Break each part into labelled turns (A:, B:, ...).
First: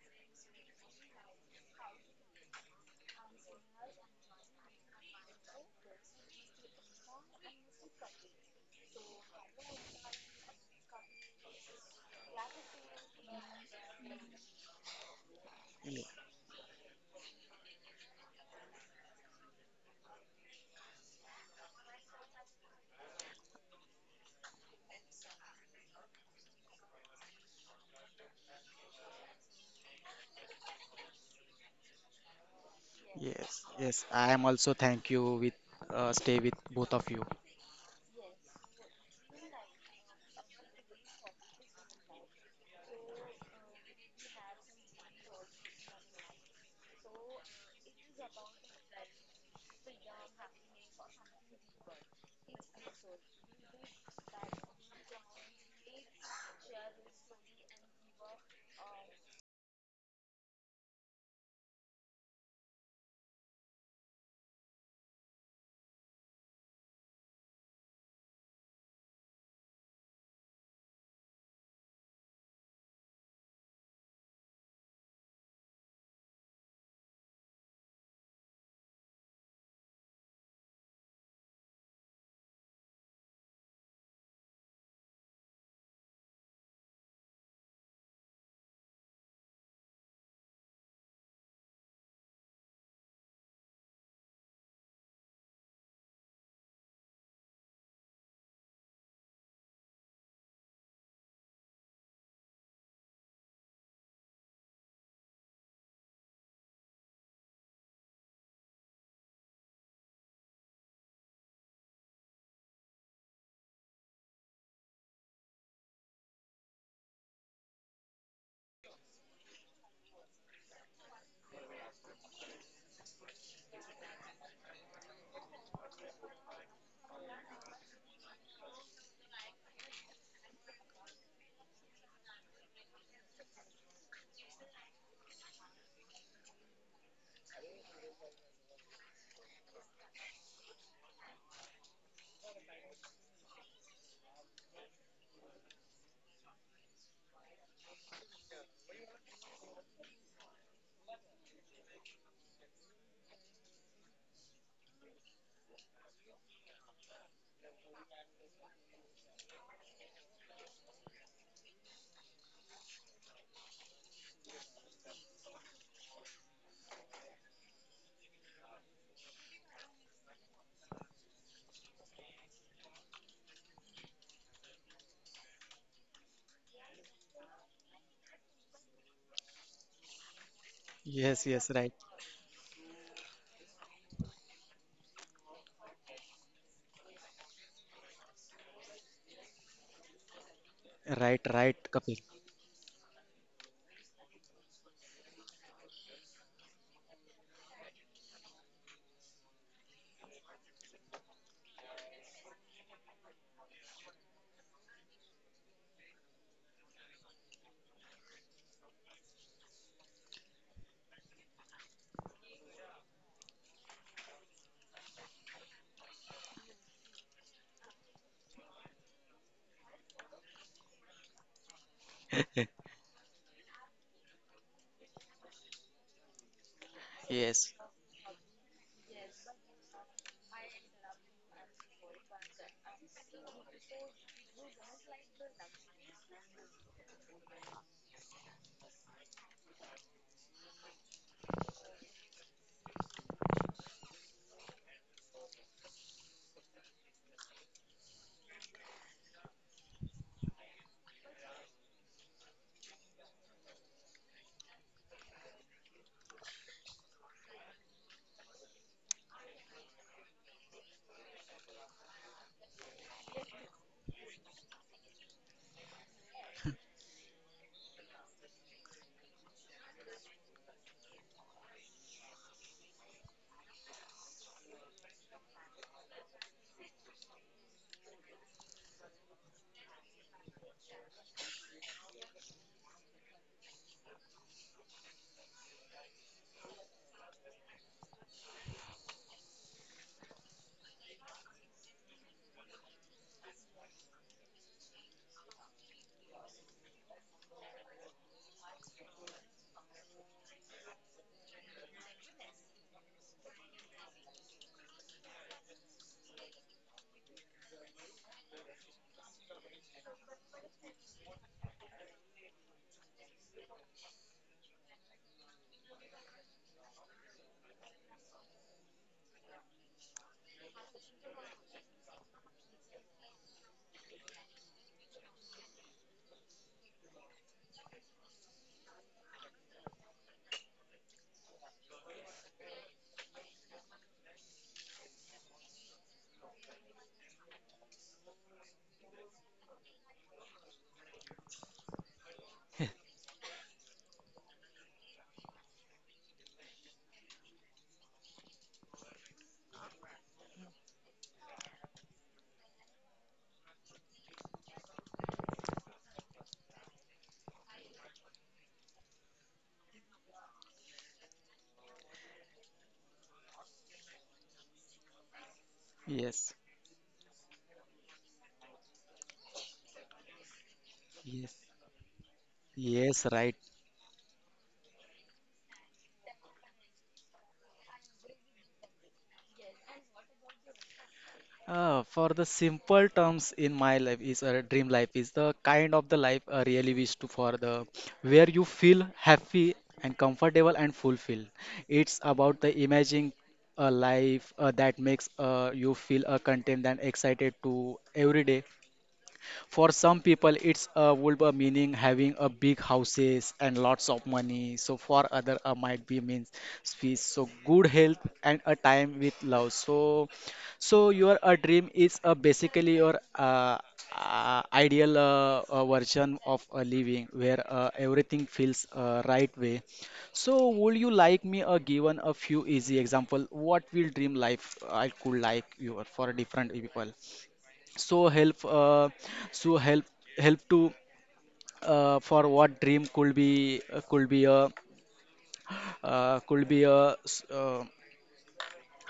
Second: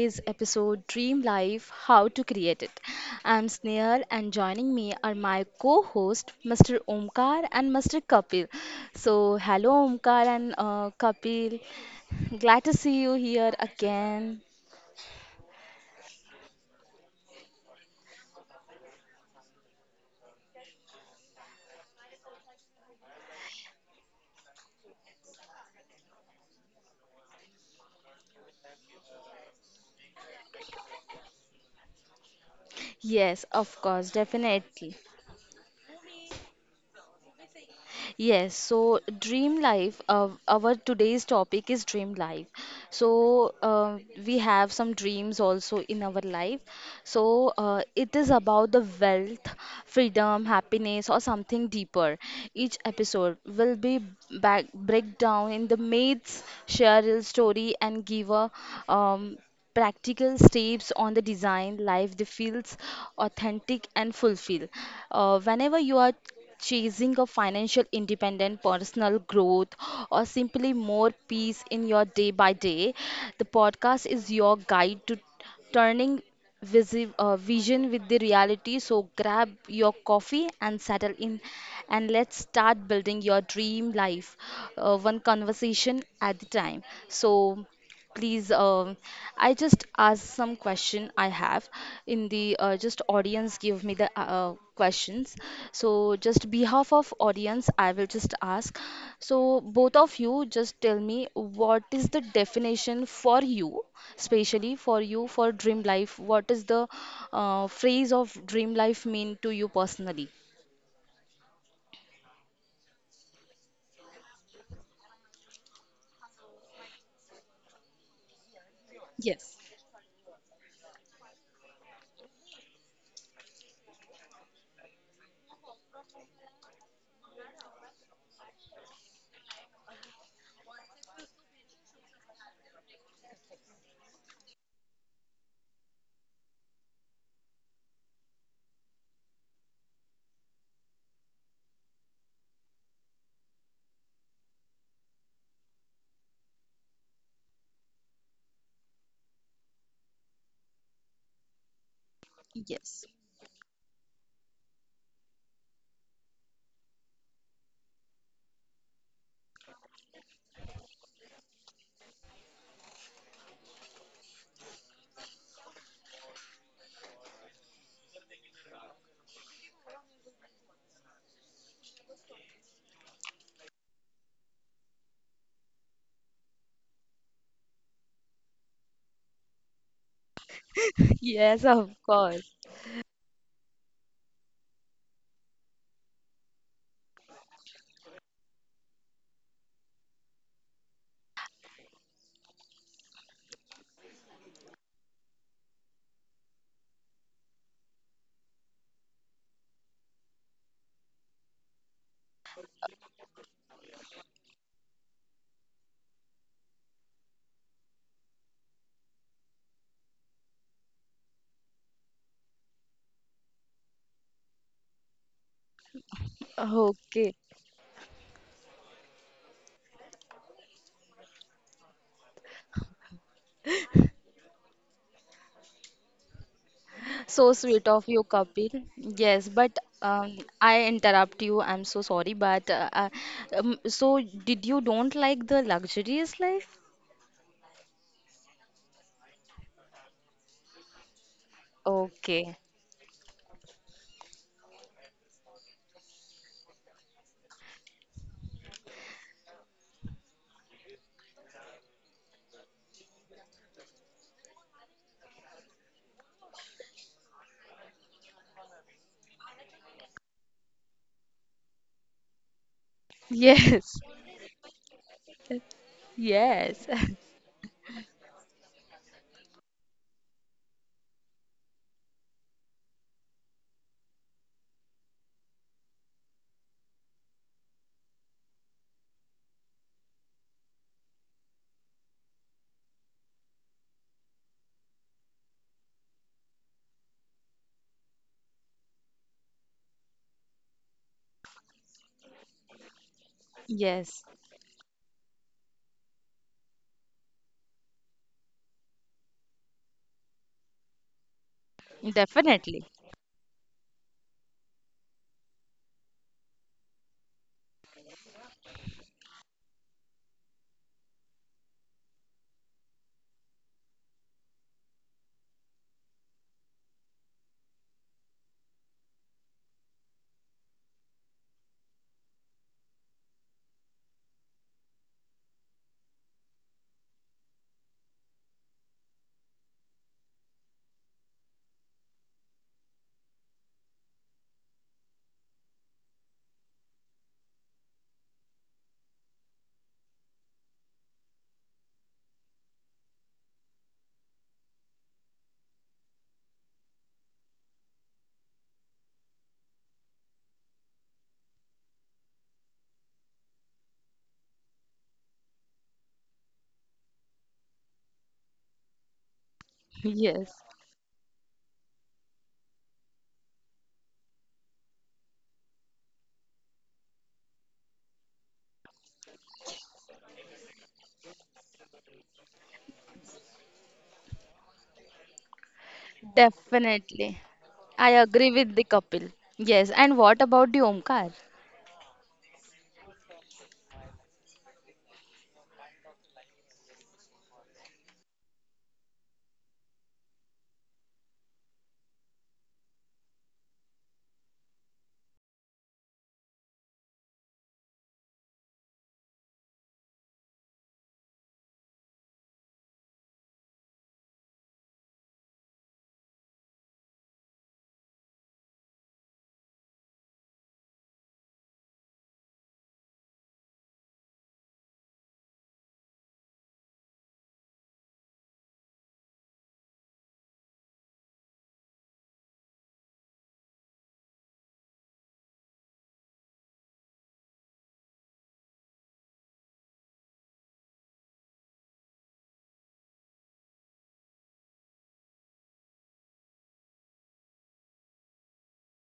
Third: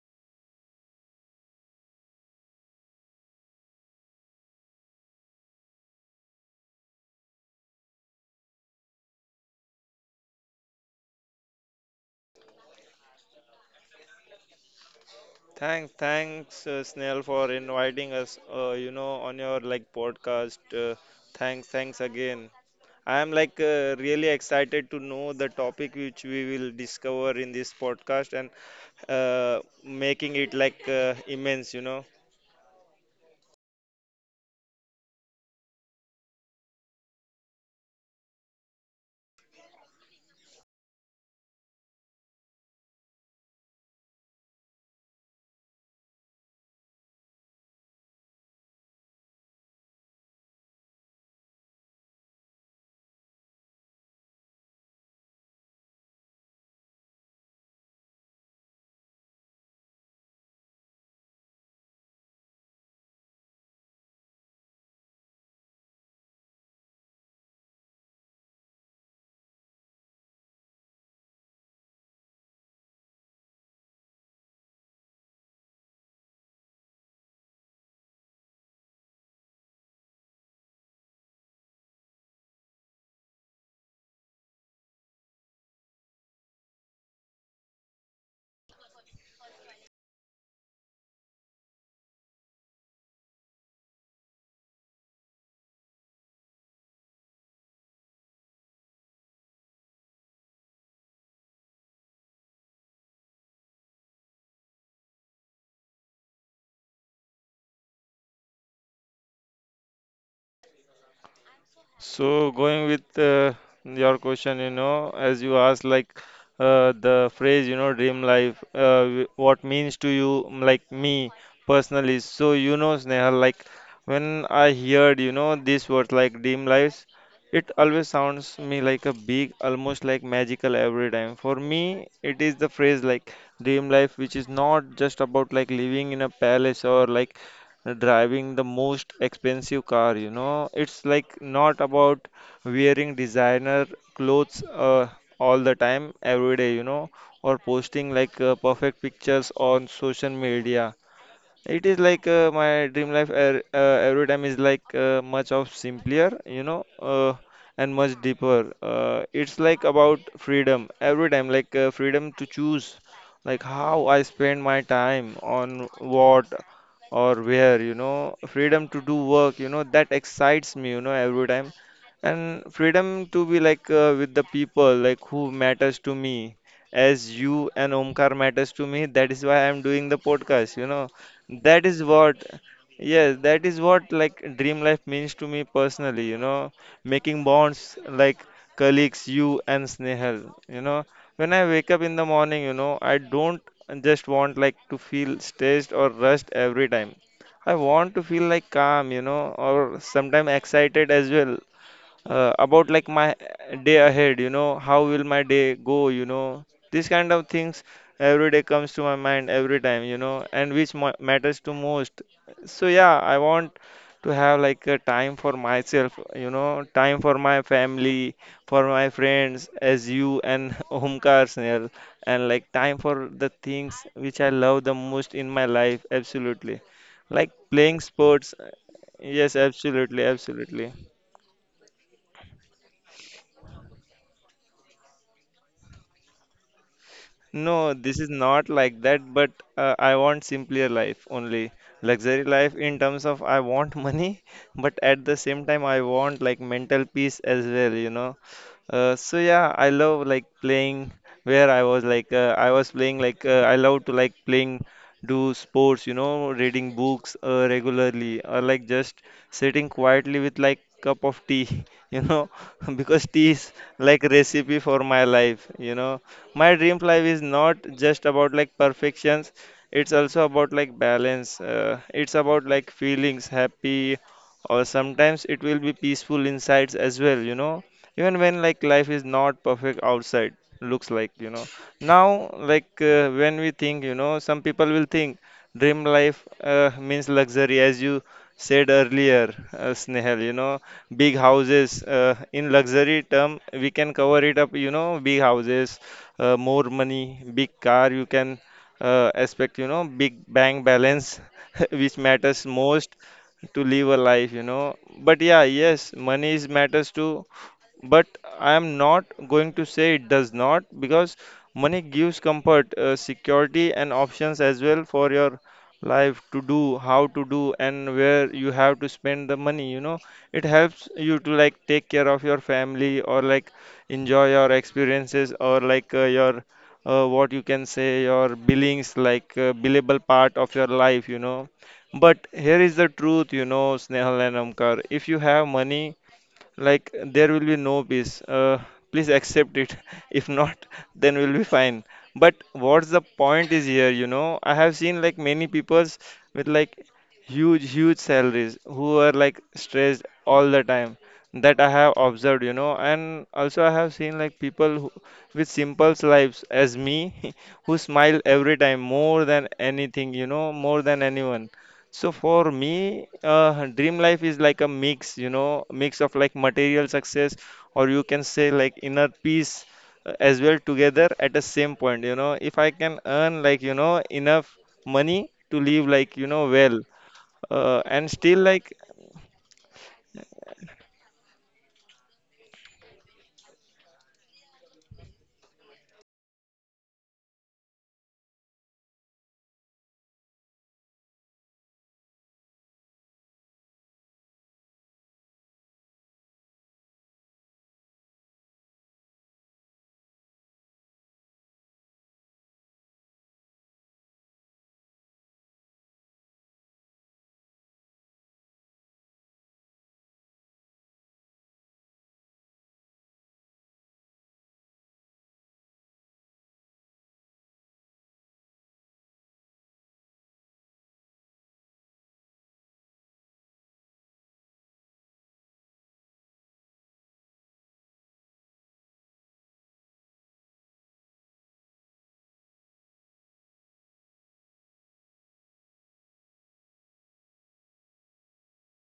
A: today's episode Dream Life How to Create It. I'm Sneha and joining me are my co host Mr. Omkar and Mr. Kapil. So, hello Omkar and Kapil, glad to see you here again.
B: Thanks, Snell, for inviting us. On your like podcast. Thanks again. I am like really excited to know the topic which we will discover in this podcast and making it like immense.
A: Yes,
C: Yes,
A: of
C: yes.
A: course,
C: I am also
A: definitely.
C: thank you with stay with both of you.
A: Yes, so dream life, our today's topic is dream life. So uh, we have some dreams also in our life. It is about the wealth, freedom, happiness, or something deeper. Each episode will be back break down in the mates, share real story, and give a um, practical steps on the design life they feels authentic and fulfill. Whenever you are chasing a financial independent personal growth or simply more peace in your day by day, the podcast is your guide to turning vision with the reality. So grab your coffee and settle in and let's start building your dream life, one conversation at a time. So please, I just ask some question I have in the just audience give me the questions. So just behalf of audience, I will just ask. So both of you just tell me what is the definition for you, especially for you for dream life. What is the phrase of dream life mean to you personally?
B: So going with your question, as you asked, like the phrase, dream life, what
A: Yes,
B: means to you, like me personally. So Sneha, like when I heard, these words like dream lives, it always sounds me like a big, almost like magical every time. For me, it is the phrase like dream life, which is not just about like living in a palace or like driving the most expensive car. It's like not about wearing designer clothes all the time, every day, or posting like perfect pictures on social media. It is like my
A: yes.
B: dream life every time is like much of simpler, and much deeper. It's like about freedom every time, like freedom to choose, like how I spend my time on what or where, freedom to do work, that excites me, every time, and freedom to be like with the people, like who matters to me, as you and Omkar matters to me. That is why I'm doing the podcast.
C: Yes,
A: Yes,
C: yes,
B: that
C: right.
A: of
B: is what,
A: course.
B: yes, that is what like dream life means to me personally, making bonds like colleagues, you and Snehal.
C: Right,
B: When I
C: right,
B: wake up in
C: Kapil.
B: the morning, I don't just want like to feel stressed or rushed every time. I want to feel like calm, or sometimes excited as well about like my day ahead. How will my day go? These kind of things every day comes to my mind every time and which matters to most. So yeah, I want to have like a time for myself, time for
A: Okay.
B: my family, for my friends as you and Omkar, Snell, and like time for the things which I love the most in my life, absolutely, like
A: So
C: Yes,
A: sweet
B: playing
A: of you,
B: sports.
A: Kapil.
B: Yes,
A: Yes, but
B: absolutely, absolutely.
A: I interrupt you. I'm so sorry, but so did you don't like the luxurious life?
B: No, this is not like that, but I want simpler life only. Luxury
A: Okay.
B: life in terms of I want money, but at the same time I want like mental peace as well. So yeah, I love like playing where I was like I was playing like I love to like playing do sports, reading books regularly or like just sitting quietly with like cup of tea, you know, because tea is
A: Yes.
B: like recipe for my life. My
A: Yes.
B: dream life is not just about like perfections. It's also about like balance. It's about like feelings happy, or sometimes it will be peaceful insides as well, even when like life is not perfect outside looks like. Now, like when we think, some people will think dream life means luxury as you said earlier, Snehal, big houses, in luxury term we can
A: Yes.
B: cover it up, big houses, more money, big car you can expect, big bank balance which matters
A: Definitely.
B: most to live a life, but yeah, yes, money is matters too, but I am not going to say it does not, because money gives comfort, security, and options as well for your life to do, how to do, and where you have to spend the money. It helps you to like take care of your family or like enjoy your experiences or like your what you can say your billings, like billable part of your life. But here is the truth, Snehal and Amkar. If you have money like there will be no peace, please accept it if not, then we'll be fine. But what's the point is here? I have seen like many peoples with like huge salaries who are like stressed all the time, that I have observed. And also I have seen like people who, with simple lives as me, who smile every time more than anything,
A: Yes.
B: more than anyone. So for me, dream life is like a mix, mix of like
C: yes,
B: material success, or you can say like inner peace as well together
C: yes,
B: at the same point. If I can
C: yes, right.
B: earn like, enough money to live like, well,
A: Definitely. I
B: and still
A: agree with
B: like
A: the Kapil. Yes. And what about the Omkar?
C: For the simple terms in my life is a dream life is the kind of the life I really wish to for the where you feel happy and comfortable and fulfilled. It's about the imagining a life that makes you feel content and excited to every day. For some people, it's a would be meaning having a big houses and lots of money. So for other, might be means peace. So good health and a time with love. So your a dream is a basically your ideal version of a living where everything feels right way. So would you like me given a few easy example? What will dream life I could like you for different people? so help uh, so help Help to for what dream could be a uh, could be a s- uh,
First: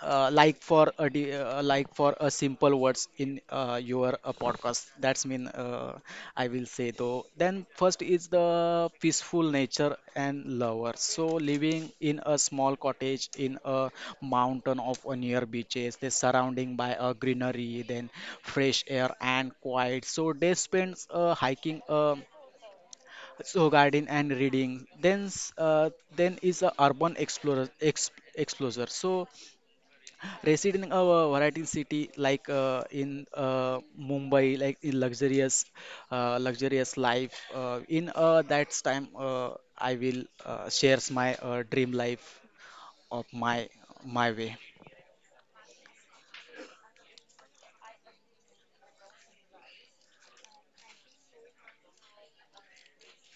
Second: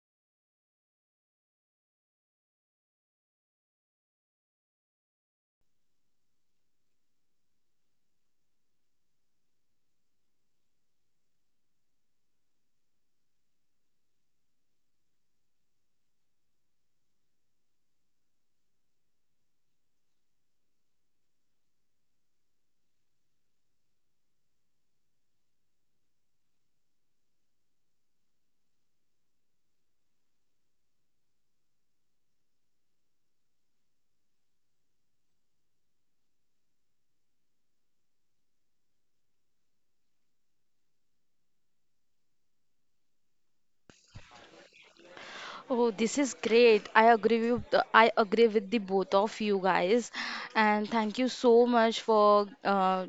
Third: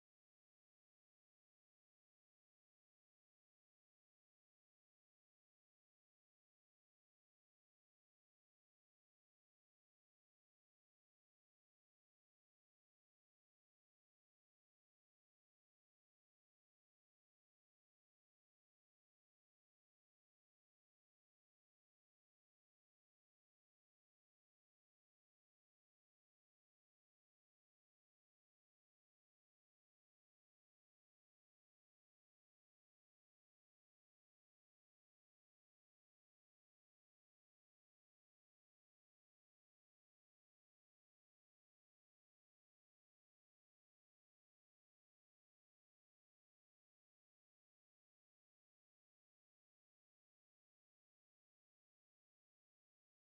C: like for a like for a simple words in your podcast that's mean I will say though. Then first is the peaceful nature and lover, so living in a small cottage in a mountain of a near beaches they surrounding by a greenery, then fresh air and quiet, so they spends hiking, so garden and reading. Then is a urban explorer explorer. So residing in a variety city like in Mumbai, like in luxurious, luxurious life. In that time, I will shares my dream life of my my way.
A: Oh, this is great. I agree with the both of you guys, and thank you so much for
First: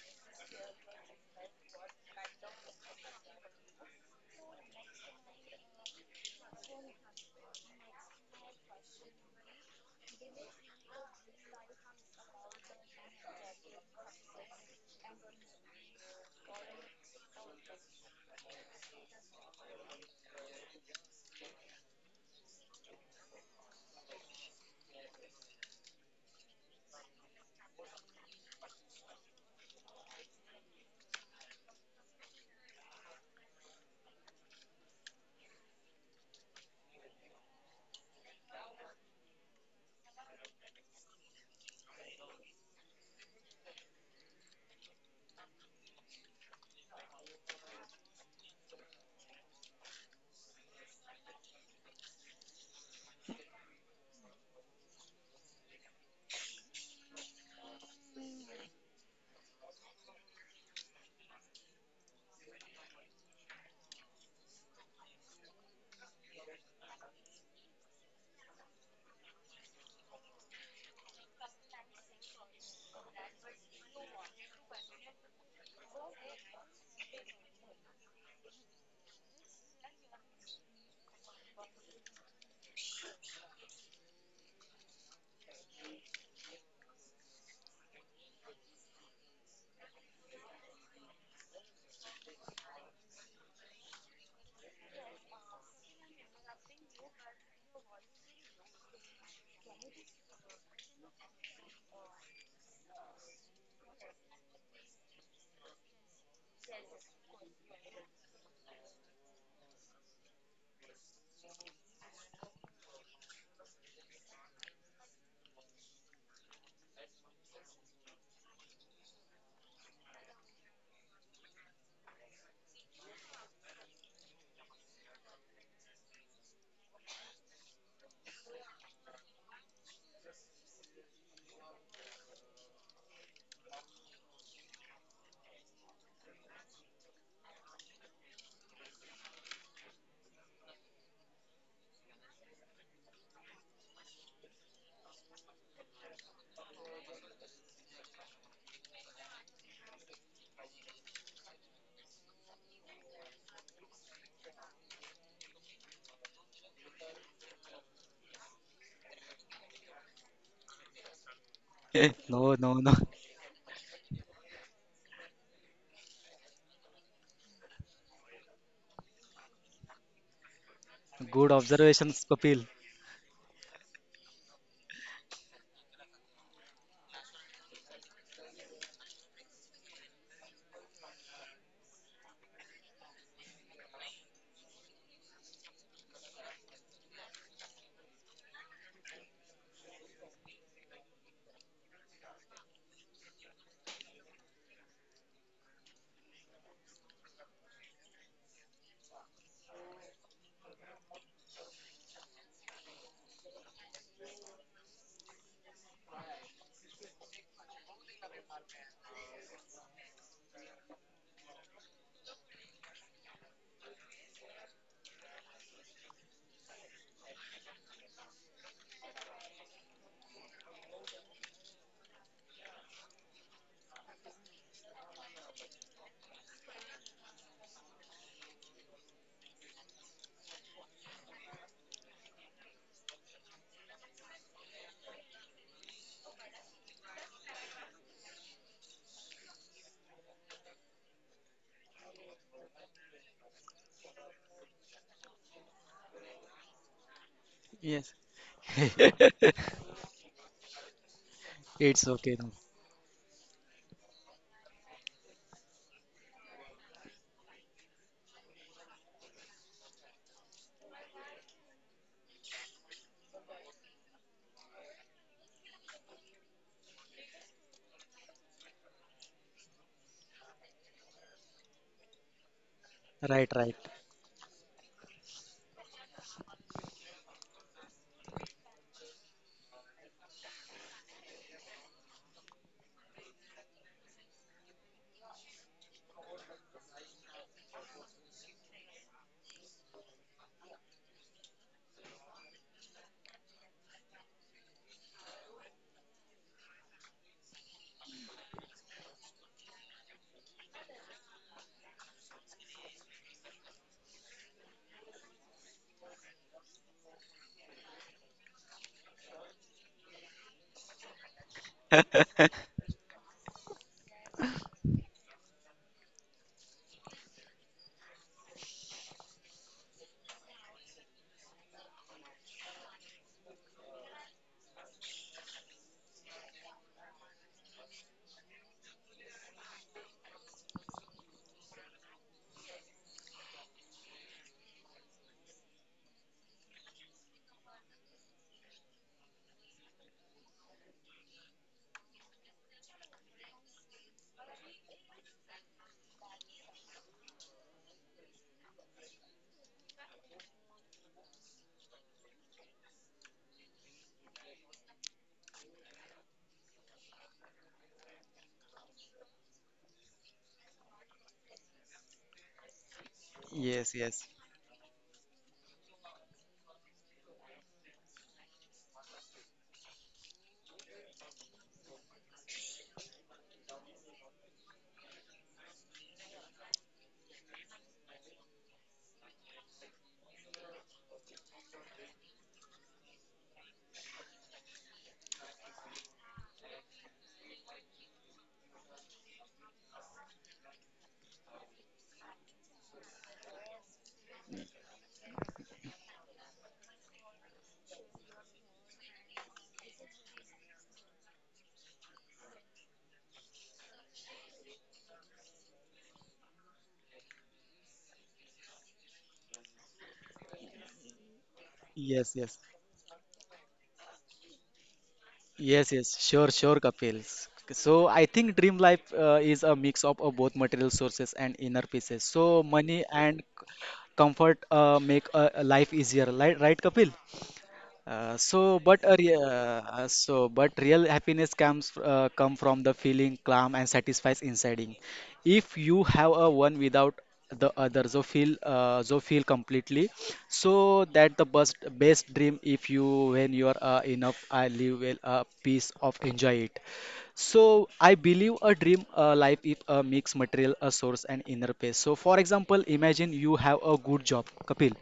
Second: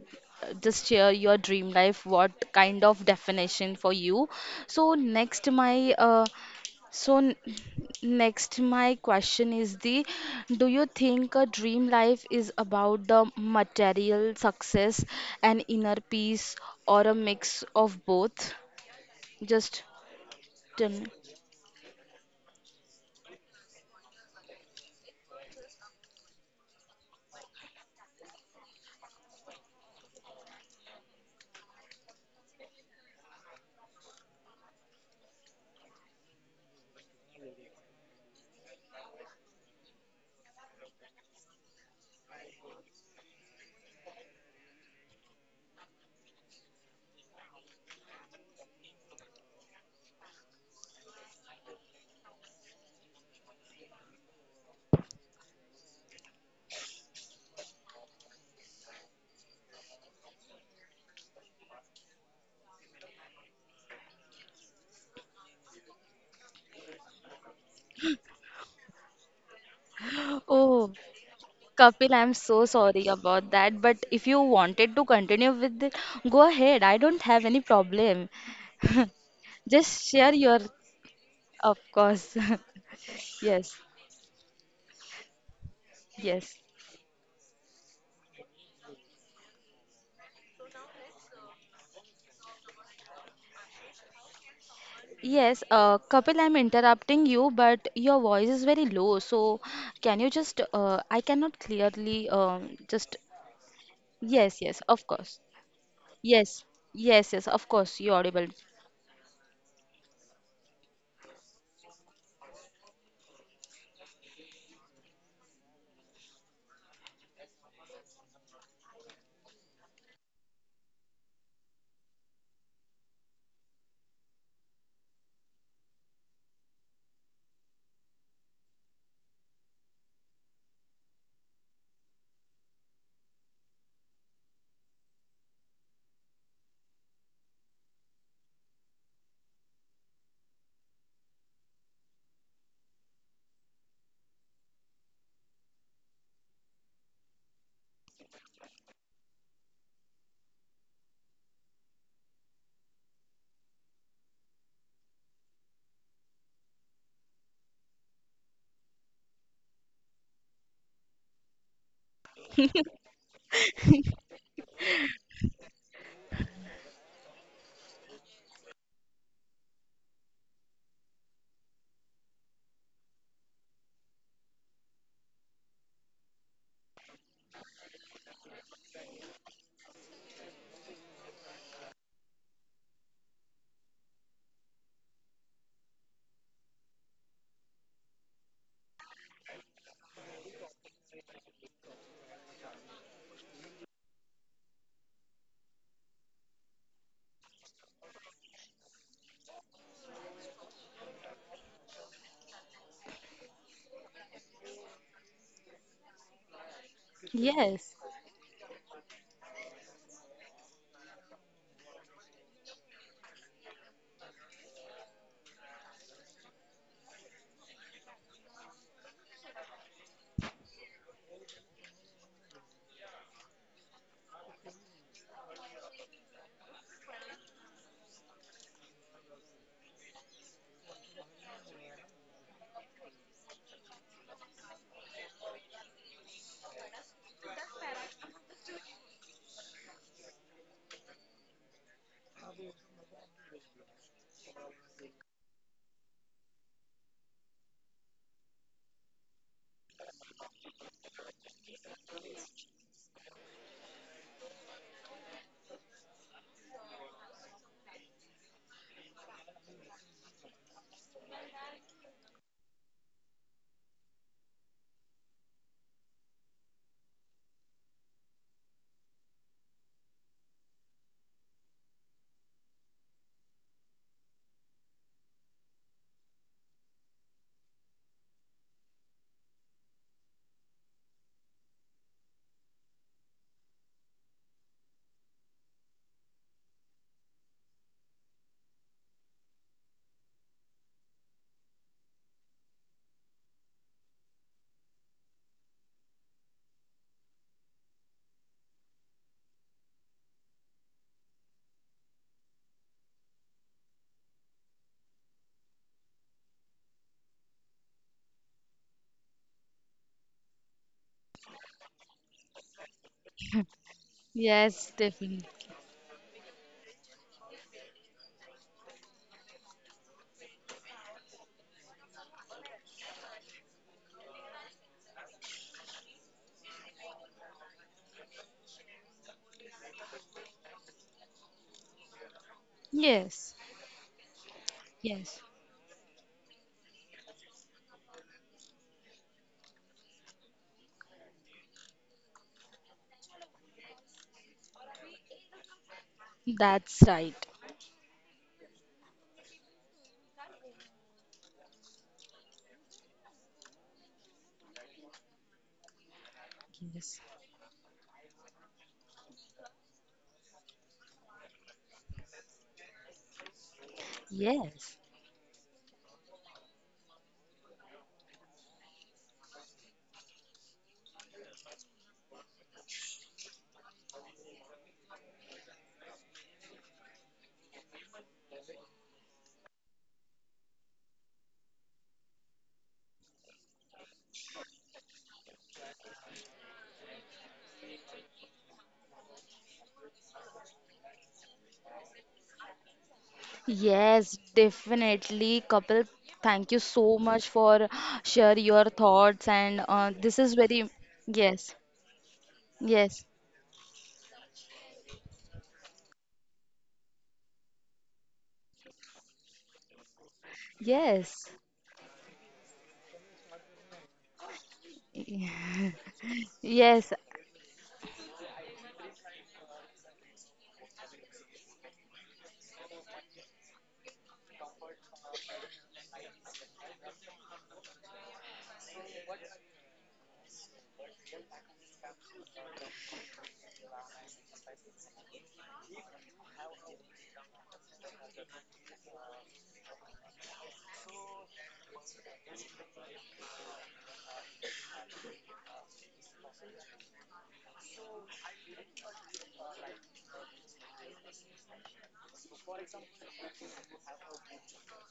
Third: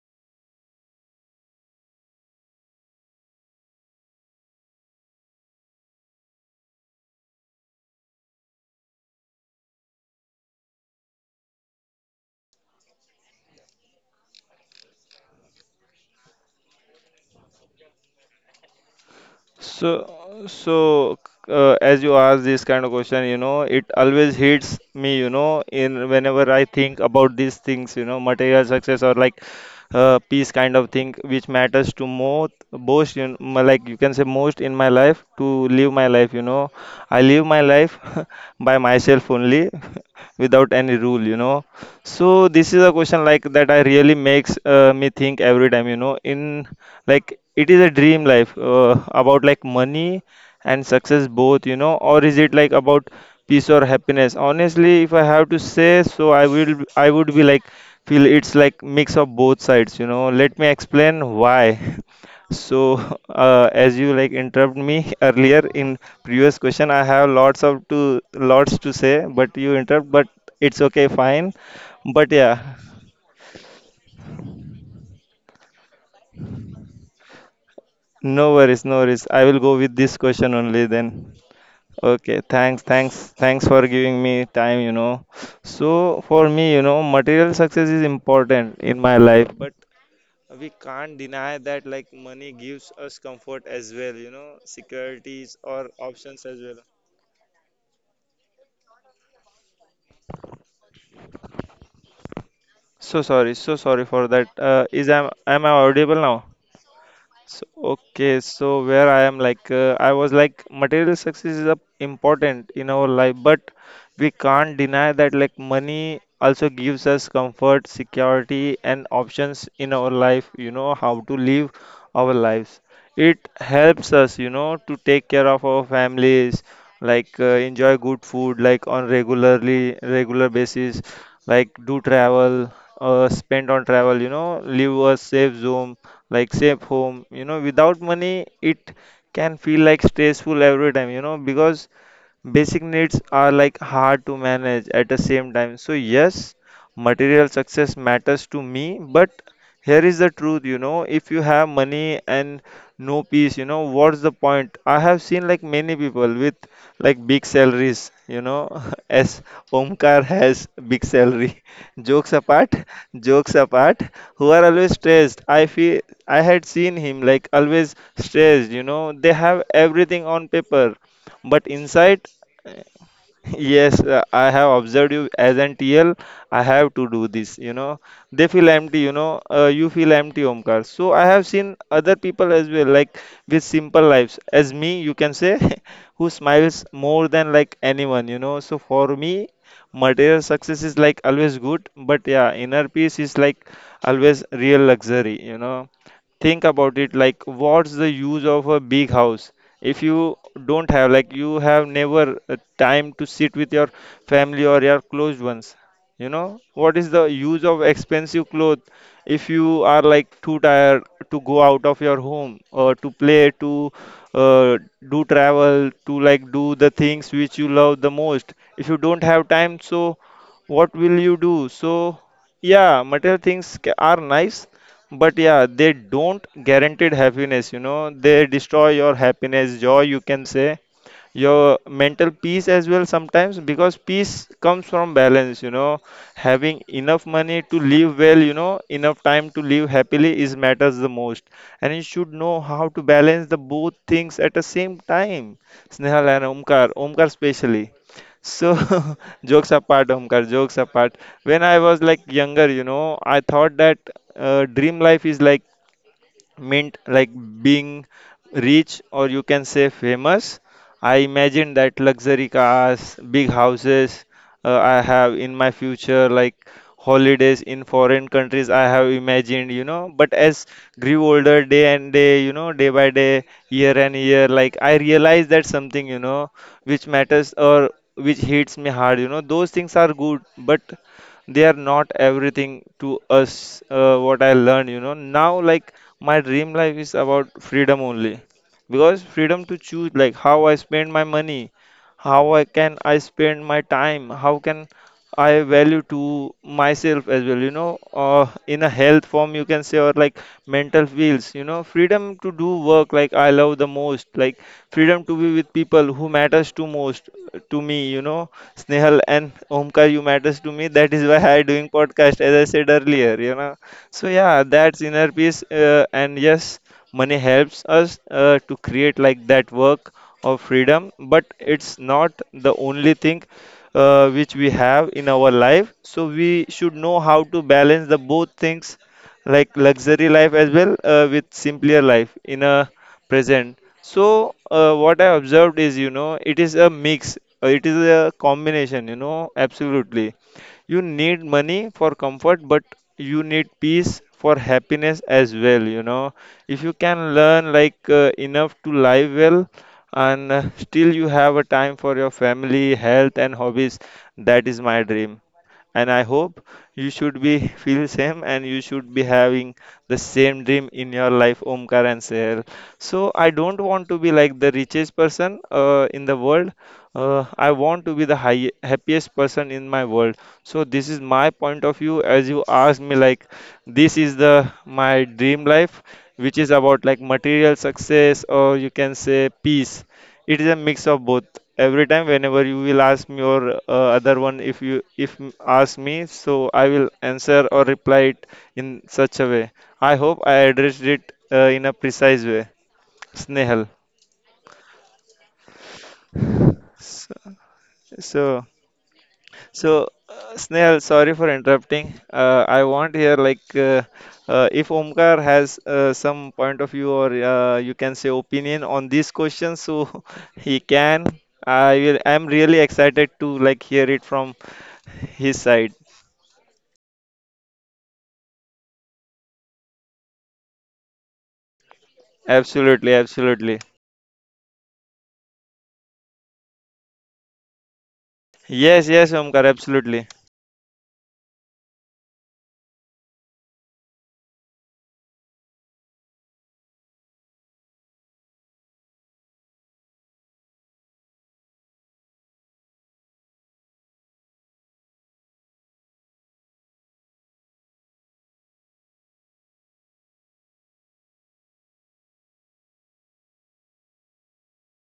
A: just share your dream life. What kind of definition for you? So next, so n- next my question is the, do you think a dream life is about the material success and inner peace, or a mix of both? Just
B: So,
A: tell me.
B: so uh, as you ask this kind of question, it always hits me, in whenever I think about these things, material success or like peace kind of thing, which matters to most, like you can say most in my life to live my life. I live my life by myself only, without any rule. So this is a question like that I really makes me think every time, in like it is a dream life about like money and success both, or is it like about peace or happiness? Honestly, if I have to say, so I would be like feel it's like mix of both sides. Let me explain why. So, as you like interrupt me earlier in previous question, I have lots to say, but you interrupt, but
A: Oh.
B: it's okay, fine.
A: Kapil, I'm
B: But
A: so
B: yeah,
A: sorry about that, but if you wanted to continue with it, go ahead. I don't have any problem.
B: no worries, no worries. I will go
A: Just
B: with
A: share
B: this
A: your,
B: question only then.
A: of course.
B: Okay, thanks, thanks,
A: Yes,
B: thanks for giving me time. So
A: yes.
B: for me, material success is important in my life, but we can't deny that like money gives us comfort as well,
A: Yes,
B: securities or
A: Kapil, I'm
B: options as well.
A: interrupting you, but your voice is very low. So, can you just, I cannot clearly, just,
B: So sorry for
A: yes,
B: that.
A: yes, of
B: Is
A: course.
B: am I audible
A: Yes,
B: now?
A: yes, yes, of
B: So,
A: course, you're audible.
B: okay, so where I am like I was like material success is a important in our life, but we can't deny that like money also gives us comfort, security, and options in our life, how to live our lives. It helps us, to take care of our families, like enjoy good food like on regular basis, like do travel, spend on travel, live a safe zone, like safe home, without money it can feel like stressful every time, because basic needs are like hard to manage at the same time. So yes, material success matters to me, but here is the truth, if you have money and no peace, what's the point? I have seen like many people with like big salaries, as Omkar has big salary, jokes
C: No,
B: apart
C: no, no.
B: jokes apart, who are always stressed. I feel I had seen him like always stressed, they have everything on paper,
C: Good
B: but inside
C: observations, Kapil.
B: Yes, I have observed you as an TL. I have to do this. They feel empty, you know. You feel empty, Omkar. So I have seen other people as well, like with simple lives, as me, you can say, who smiles more than like anyone. So for me, material success is like always good, but yeah, inner peace is like always real luxury. Think about it, like what's the use of a big house if you don't have like you have never time to sit with your family or your close ones. What is the use
A: Yes,
B: of expensive clothes if you are like too tired to go out of your home or to play to uh, do travel, to like do the things which you love the most, if you don't have time, so what will you do? So yeah, material things are nice, but yeah, they don't guaranteed happiness, they destroy your happiness, joy, you can say, your mental peace as well sometimes, because peace comes from balance, having enough money to live well, enough time to live happily is matters the most. And you should know how to balance the both things at the same time, Snehal and Omkar, Omkar
C: Yes.
B: specially. So, jokes apart, Omkar, jokes apart. When
C: It's
B: I was
C: okay. No.
B: like younger, I thought that dream life is like meant like being rich, or you can say famous. I imagine that luxury cars, big houses, I have in my future, like holidays in foreign countries I have imagined. But as grew older day and day, you know, day by
C: Right,
B: day,
C: right.
B: year and year, like I realize that something, you know, which matters or which hits me hard, you know, those things are good, but they are not everything to us, what I learned, you know, now, like my dream life is about freedom only, because freedom to choose like how I spend my money, how I spend my time, how can I value to myself as well, you know, in a health form, you can say, or like mental fields, you know, freedom to do work like I love the most, like freedom to be with people who matters to most, to me, you know, Snehal and Omkar, you matters to me. That is why I doing podcast, as I said earlier, you know. So
A: yes,
B: yeah, that's
A: definitely.
B: inner peace, and yes, money helps us to create like that work of freedom, but it's not the only thing which we have in our life, so we should know how to balance the both things like luxury life as well with simpler life in a
A: Yes,
B: present. So
A: yes,
B: what I observed is, you know, it is a mix, it is a combination, you know. Absolutely, you need money for comfort, but you need peace for happiness as well, you know,
A: that's
B: if you
A: right.
B: can learn like enough to live well and still you have a time for your family, health, and hobbies. That is my dream. And I hope
A: Yes.
B: you should be feel same and you should be having the same dream in your life, Omkar and Sehel. So I don't
C: Yes,
B: want to
C: yes.
B: be like
A: Yes,
B: the richest person in the world. I want to be the high, happiest person in my world. So this is my point of view. As you asked me, like this is the my dream life which is about like material success or you can say peace. It is a mix of both. Every time, whenever you will ask me or other one, if you if m- ask me, so I will answer or reply it in such a way. I hope I addressed it in a precise way. Snehal.
A: yes, definitely, Kapil. Thank you so much
B: So,
A: for share your
B: so
A: thoughts and this is very
B: Snehal, sorry for
A: yes,
B: interrupting. I
A: yes,
B: want here like if Omkar has some point of view or you can say opinion on these questions, so he can.
A: yes,
B: I will.
C: Yes,
B: I'm
C: yes.
B: really excited to like hear it from his
C: Yes,
B: side.
C: yes, sure, sure,
A: yes,
C: Kapil. So I think dream life is a mix of both material sources and inner pieces. So money
B: Absolutely,
C: and
B: absolutely.
C: comfort make a life easier, right, right, Kapil?
B: Yes, yes, Omkar, absolutely.
C: But real happiness comes come from the feeling calm and satisfied inside. In. If you have a one without the other, so feel completely. So that the best best dream. If you when you are enough, I live well, a piece of enjoy it. So I believe a dream life is a mixed material, a source and inner peace. So for example, imagine you have a good job, Kapil.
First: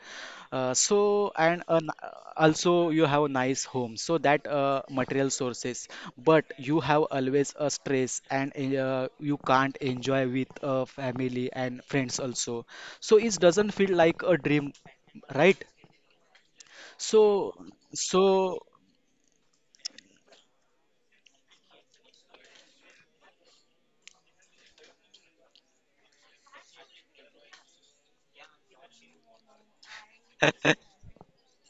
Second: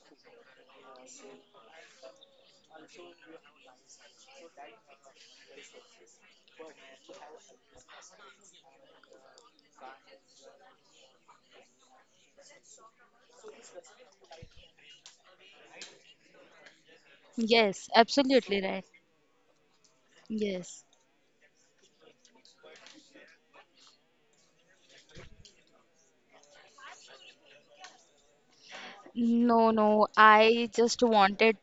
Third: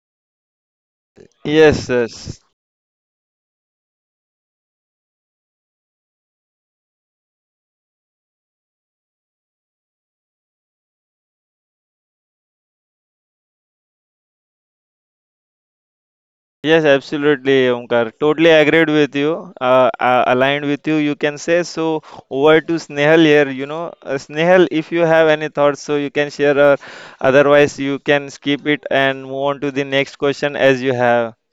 B: Yes, yes.
C: Also you have a nice home so that material sources, but you have always a stress and you can't enjoy with family and friends also, so it doesn't feel like a dream, right?
B: Yes,
C: So
B: absolutely,
A: yes,
B: Omkar. Totally
C: so
A: absolutely right.
B: agreed with you. Aligned
A: Yes.
B: with you, you can say. So, over to Snehal here. You know, Snehal, if you have any thoughts, so you can share, or otherwise, you can skip it and move
A: No,
B: on to the
A: no,
B: next question
A: I
B: as
A: just
B: you have.
A: wanted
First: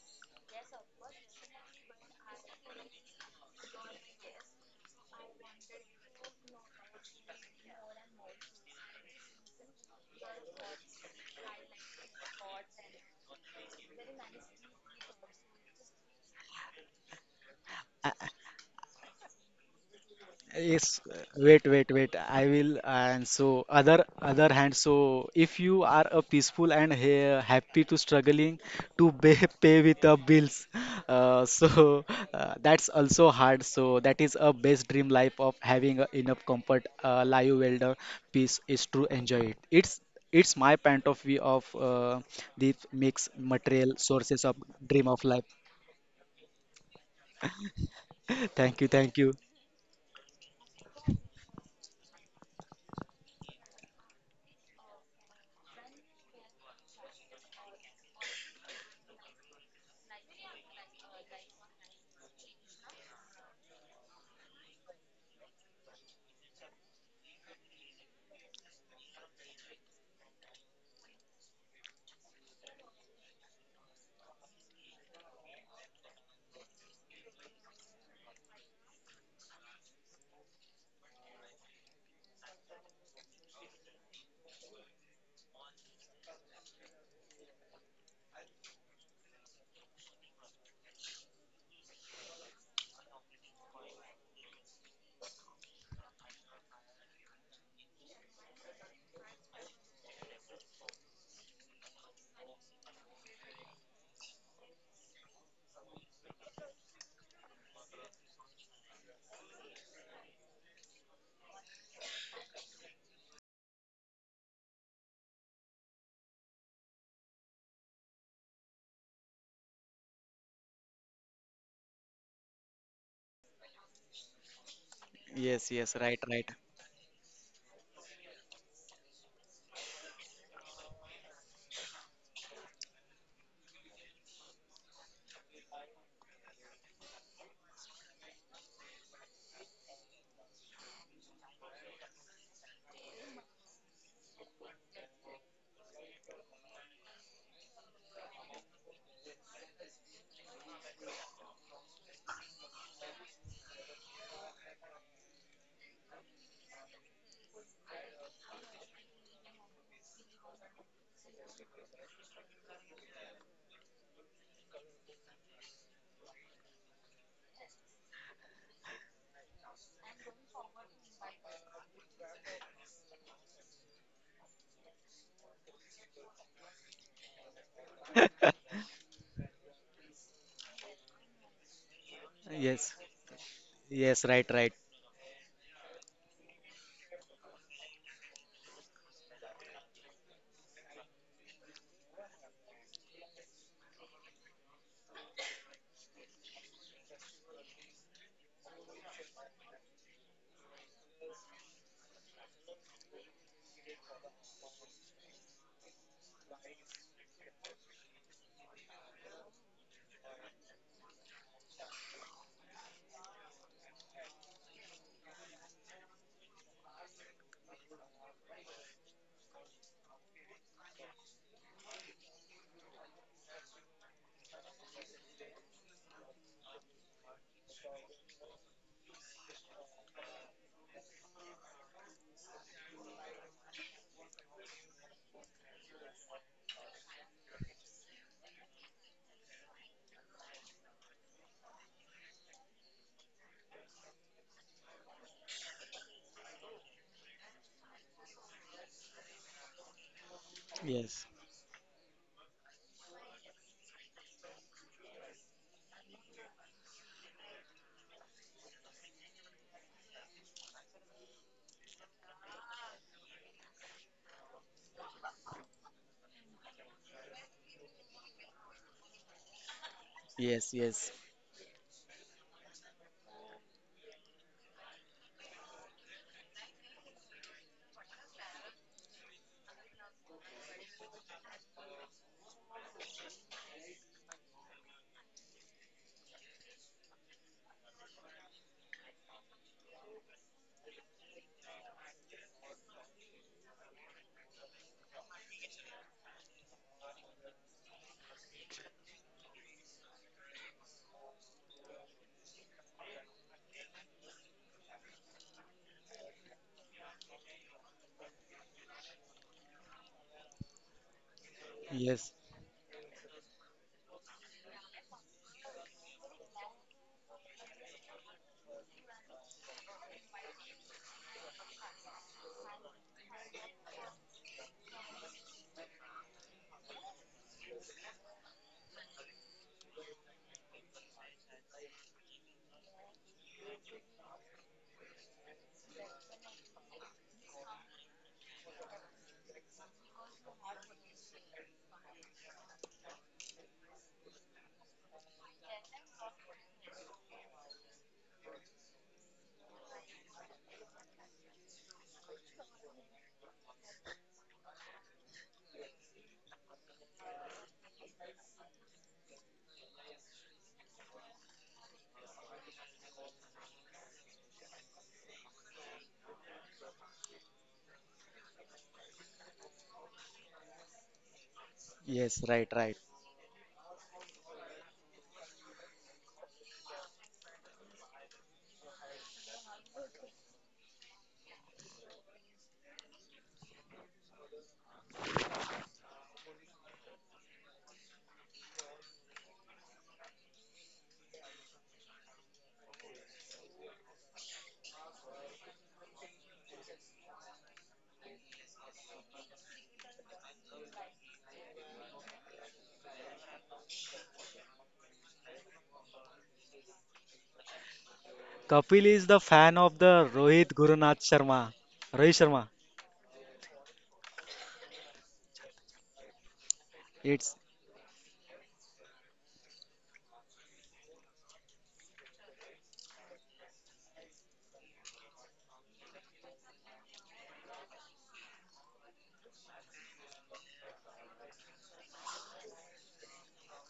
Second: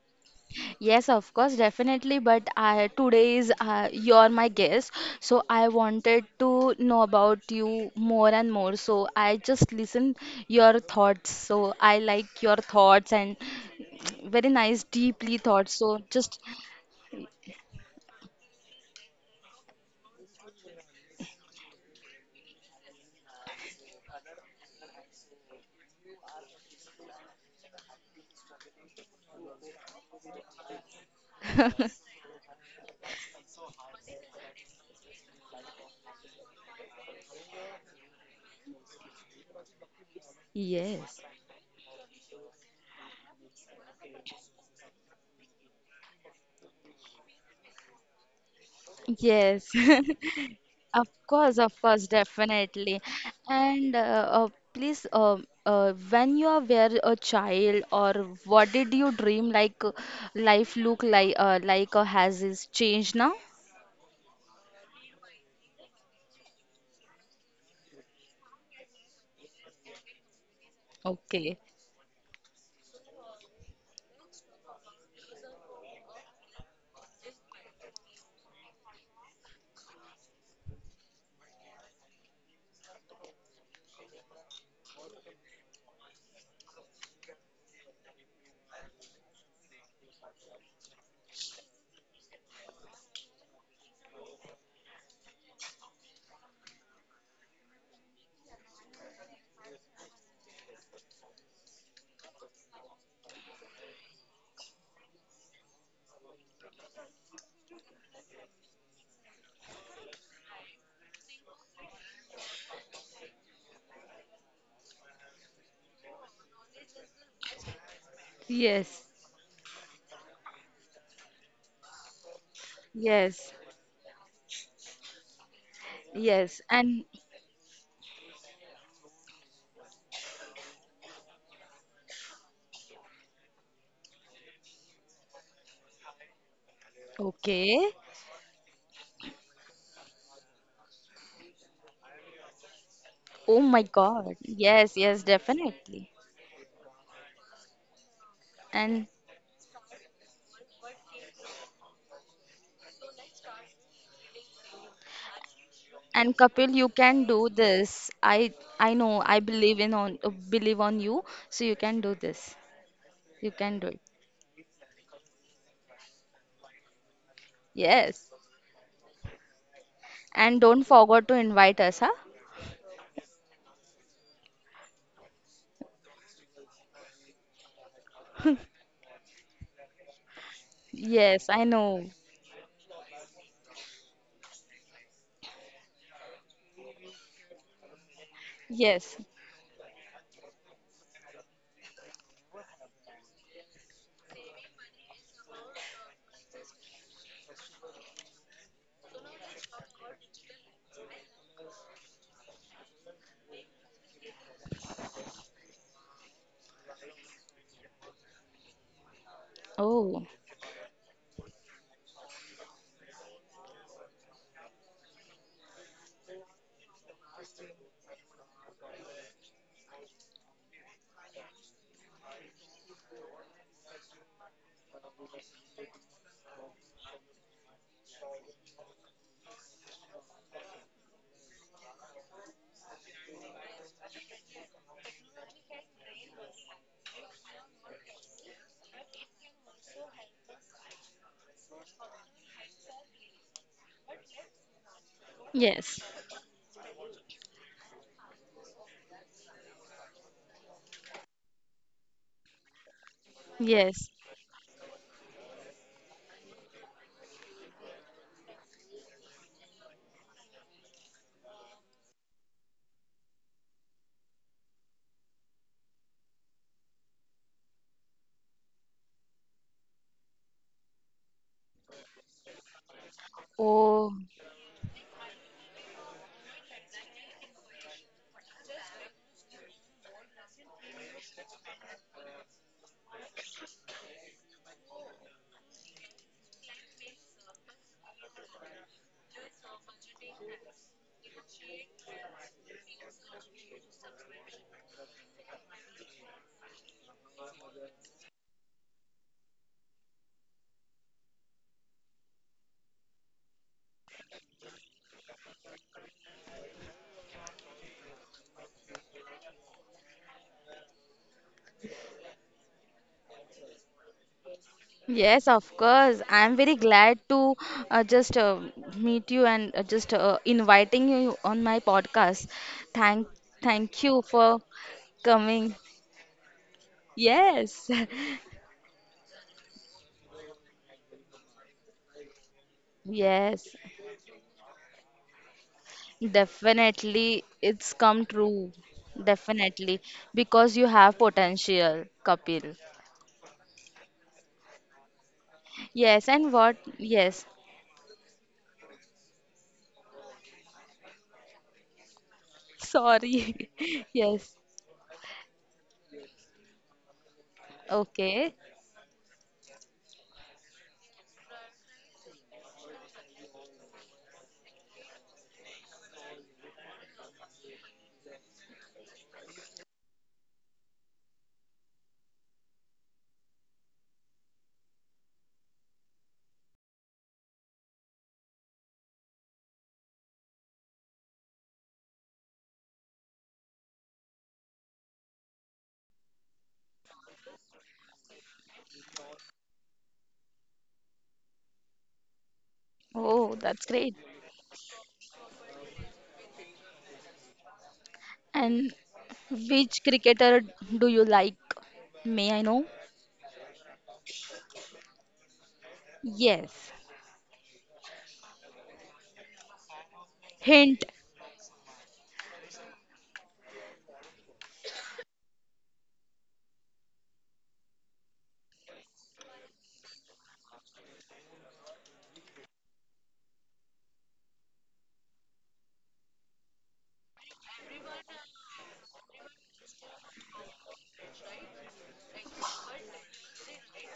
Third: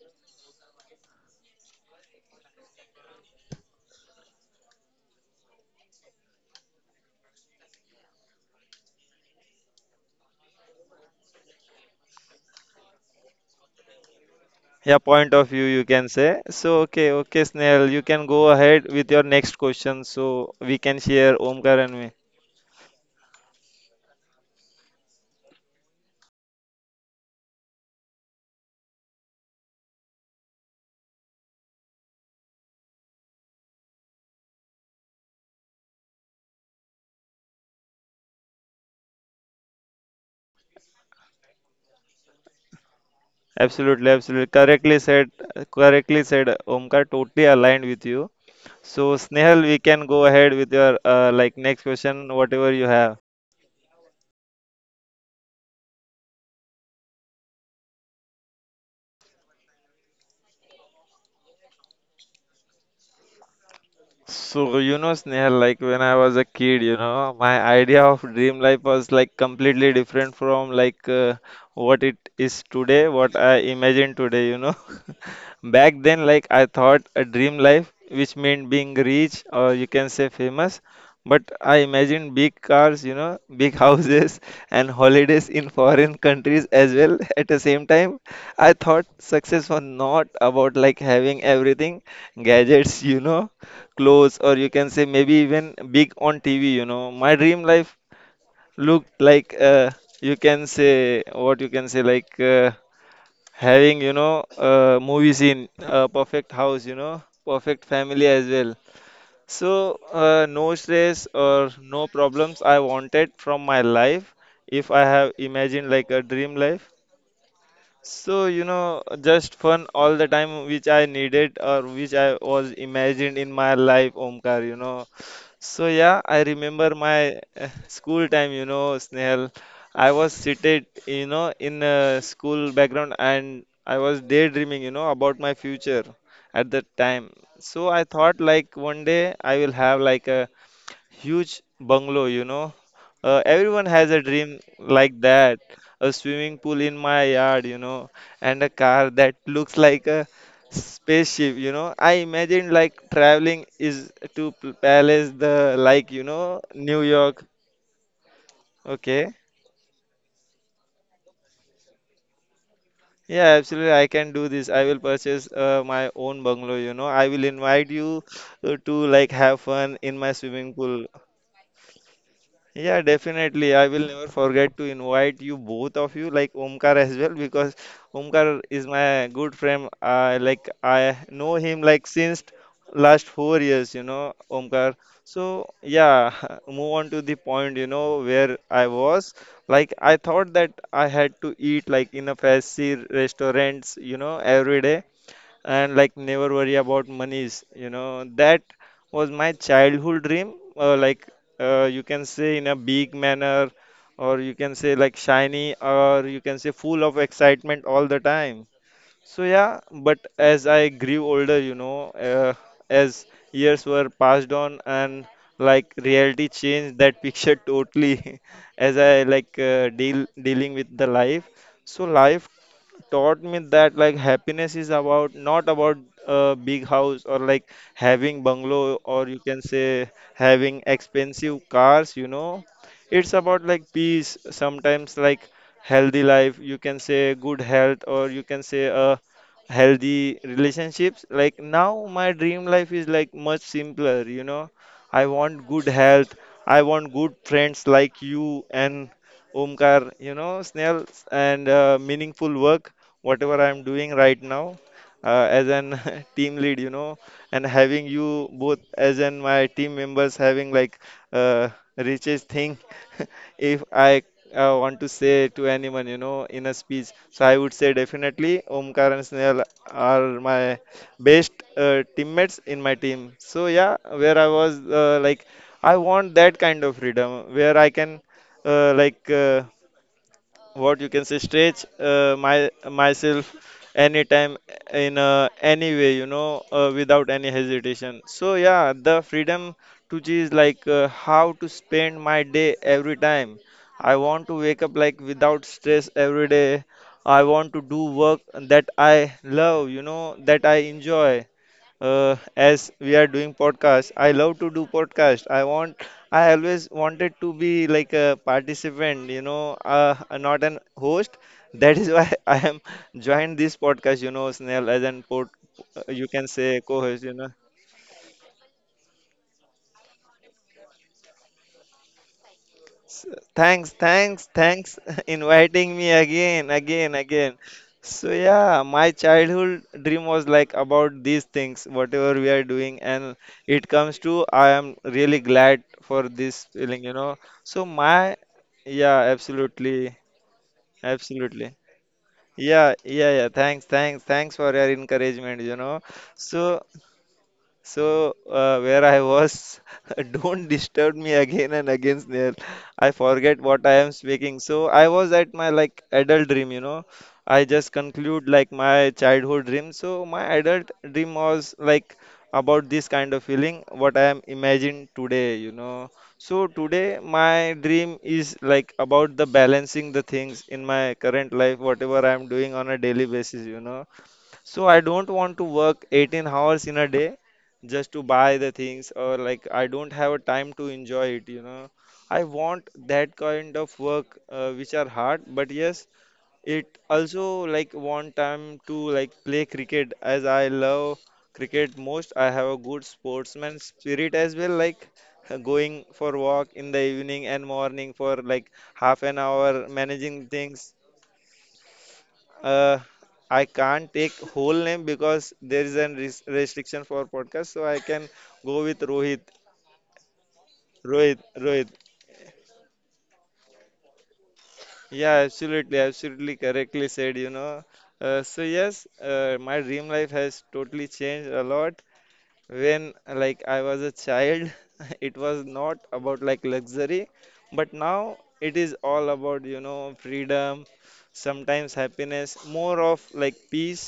A: yes, of course, definitely. But I today is you're my guest, so I wanted to know about you more and more. So I just listen your thoughts. So I like your thoughts and very nice,
B: Yeah, point
A: deeply
B: of view,
A: thoughts.
B: you
A: So
B: can
A: just
B: say. So, okay, okay, Snehal, you can go ahead with your next question. So, we
C: yes,
B: can share
C: wait,
B: Omkar
C: wait,
B: and me.
C: wait. I will. And so, other other hand, so if you are a peaceful and ha happy to struggling to pay, pay with the bills, so that's also hard. So that is a best dream life of having a enough comfort, life welder peace is to enjoy it. It's my
A: yes.
C: point of view of the mixed material
B: Absolutely, absolutely.
C: sources of dream of life.
B: Correctly said, Omkar. Totally aligned with you.
C: Thank you,
B: So
C: thank you.
B: Snehal,
A: Yes,
B: we can go ahead with your
A: of course,
B: like
A: of
B: next
A: course,
B: question, whatever you
A: definitely.
B: have.
A: And please, when you are were a child, or what did you dream like life look like or has is changed now?
B: So, you know, Snehal, like when I was a kid, you know, my idea of dream life was like completely different from like
A: Okay.
B: what it is today, what I imagine today, you know. Back then, like I thought a dream life, which meant being rich or you can say famous, but I imagined big cars, you know, big houses and holidays in foreign countries as well. At the same time, I thought success was not about like having everything, gadgets, you know, clothes or you can say maybe even big on TV, you know. My dream life looked like you can say what you can say like having, you know, movie scene, a perfect house, you know, perfect family as well. So no stress or no problems I wanted from my life if I have imagined like a dream life. So, you
A: Yes,
B: know, just fun all the time, which I needed or which I was
A: yes,
B: imagined in my life, Omkar, you know.
C: Yes,
B: So,
C: yes, right,
B: yeah,
A: yes.
B: I
C: right.
A: And
B: remember my school time, you know, Snehal. I was seated, you know, in a school background and I was daydreaming, you know, about my future at that time.
A: okay.
B: So, I thought like one day I will have like a huge bungalow, you know.
A: Oh my
B: Everyone has
A: God,
B: a dream
A: yes, yes,
B: like that.
A: definitely.
B: A swimming pool in my yard, you know, and a
A: And
B: car that looks like a spaceship, you know. I imagine like traveling is to palace the like, you
A: and
B: know,
A: Kapil, you
B: New
A: can do
B: York.
A: this. I know. I
B: Okay.
A: believe in on believe on you, so you can do this. You
B: Yeah,
A: can do it.
B: absolutely. I can do this. I will purchase my own bungalow, you know. I will invite
A: Yes.
B: you to like have fun in my
A: And don't
B: swimming pool.
A: forget to invite us, huh?
B: Yeah, definitely. I will never forget to invite you both of you, like Omkar as well, because Omkar is my good friend. I
A: Yes,
B: know
A: I
B: him
A: know.
B: like since
C: Yes,
B: last 4 years, you know,
C: yes, right, right.
B: Omkar. So yeah, move on to the point, you know, where I
A: Yes.
B: was. Like I thought that I had to eat like in a fancy restaurants, you know, every day and like never worry about monies, you know. That was my childhood dream, like you can say in a big manner or you can say like shiny or you can say full of excitement all the time. So yeah, but
A: Oh,
B: as I grew older, you know, as years were passed on and like reality changed that picture totally as I like dealing with the life. So life taught me that like happiness is about not about a big house or like having bungalow or you can say having expensive cars, you know. It's about like peace, sometimes like healthy life, you can say good health or you can say a healthy relationships. Like now my dream life is like much simpler, you know. I want good
A: yes.
B: health, I want good friends like you and Omkar, you know, Snails,
C: Yes,
B: and meaningful work, whatever I'm
A: Yes.
B: doing right now, as an team lead, you know, and having you both as an my team members having like uh, richest thing, if I want to say to anyone, you know, in a speech. So I would say definitely Omkar and Snail are my
C: yes, yes,
B: best teammates in my team. So yeah,
A: Oh,
B: where I was, like, I want that kind of freedom where I can like what you can say stretch my myself anytime in any way, you know, without any hesitation. So yeah, the freedom to choose like how to spend my day every time. I want to wake up like without stress every day. I want to do work that I love, you know, that I enjoy, as we are doing podcast. I love to do podcast. I always wanted to be like a participant, you know, not an host, that is why
C: yes,
B: I am joined this podcast, you know, Snell, as an
A: yes,
B: port,
A: of course.
B: you can
A: I'm very
B: say
A: glad
B: co-host, you know.
A: to just meet you and just inviting you on my podcast. Thank,
B: S- Thanks,
A: thank you
B: thanks,
A: for
B: thanks,
A: coming.
B: inviting me again, again, again.
A: Yes.
B: So yeah, my childhood dream was like about these things, whatever we are doing, and
A: Yes,
B: it comes to I am really glad for this feeling, you know.
A: definitely
B: So
A: it's come
B: my
A: true.
B: Yeah,
A: Definitely
B: absolutely,
A: because you have
B: absolutely.
A: potential, Kapil.
B: Yeah, yeah, yeah. Thanks, thanks, thanks for your encouragement, you know.
A: Yes, and
B: So
A: what? Yes.
B: where I was, don't disturb me again and again, Snail. I
A: Sorry.
B: forget what I am
A: Yes.
B: speaking. So, I was at my like adult dream, you know. I just
A: Okay.
B: conclude like my childhood dream. So, my adult dream was like about this kind of feeling, what I am imagined today, you know. So, today my dream is like about the balancing the things in my current life, whatever I am
C: yes,
B: doing
C: right,
B: on a
C: right.
B: daily basis, you know, so I don't want to work 18 hours in a day just to buy the things or like I don't have a time to enjoy it, you know. I want that kind of work which are hard, but yes, it also like want time to like play cricket as I love cricket most. I have a good
A: Oh, that's
B: sportsman
A: great.
B: spirit as well, like going for walk in the evening and morning for like
A: And
B: half an hour
A: which
B: managing
A: cricketer
B: things.
A: do you like? May I know?
B: uh, I can't take whole name because there is a
A: Yes.
B: restriction for podcast, so I can go with
C: Kapil
B: Rohit.
C: is the fan of the Rohit
A: Hint.
C: Gurunath
B: Rohit, Rohit.
C: Sharma. Rohit Sharma.
B: Yeah, absolutely, absolutely correctly said, you
C: It's
B: know. So yes, my dream life has totally changed a lot. When like I was a child, it was not about like luxury, but now it is all about, you know, freedom, sometimes happiness, more of like peace.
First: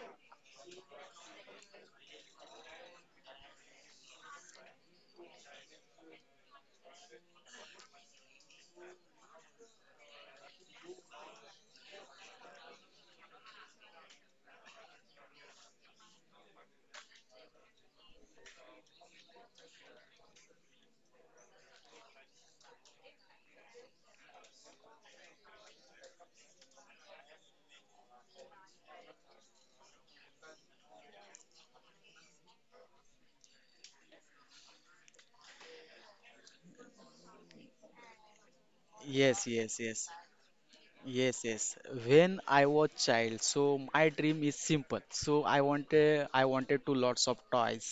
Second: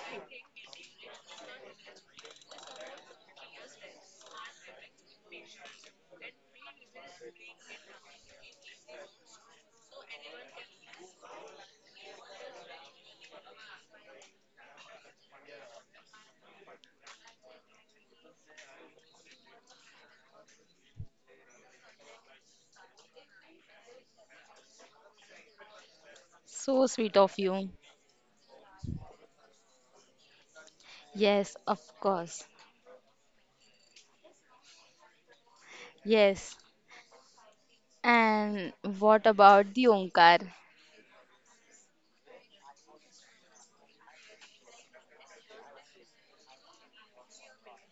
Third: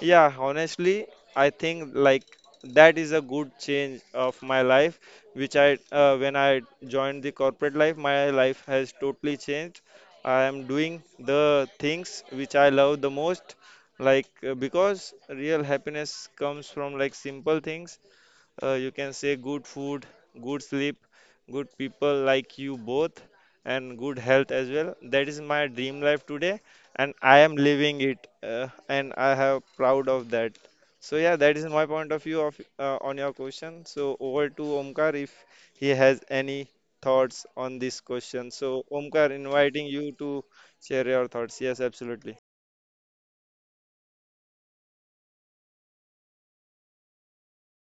B: Yeah, honestly, I think like that is a good change of my life, which I when I joined the corporate life, my life has totally changed. I am doing the things which I love the most, like because real happiness comes from like simple things. You can say good food, good sleep, good people like you both, and good health as well. That is my dream life today,
A: So
B: and
A: sweet of
B: I am
A: you.
B: living it, and I have proud of that. So yeah, that
A: Yes,
B: is
A: of
B: my point of view
A: course.
B: of on your question. So over to Omkar if he has
A: Yes.
B: any thoughts on this question. So
A: And what
B: Omkar,
C: yes,
A: about
C: yes,
A: the
B: inviting
C: yes.
B: you to
A: Onkar?
B: share your
C: Yes,
B: thoughts,
C: yes.
B: yes, absolutely.
C: When I was child, so my dream is simple. So I wanted to lots of toys,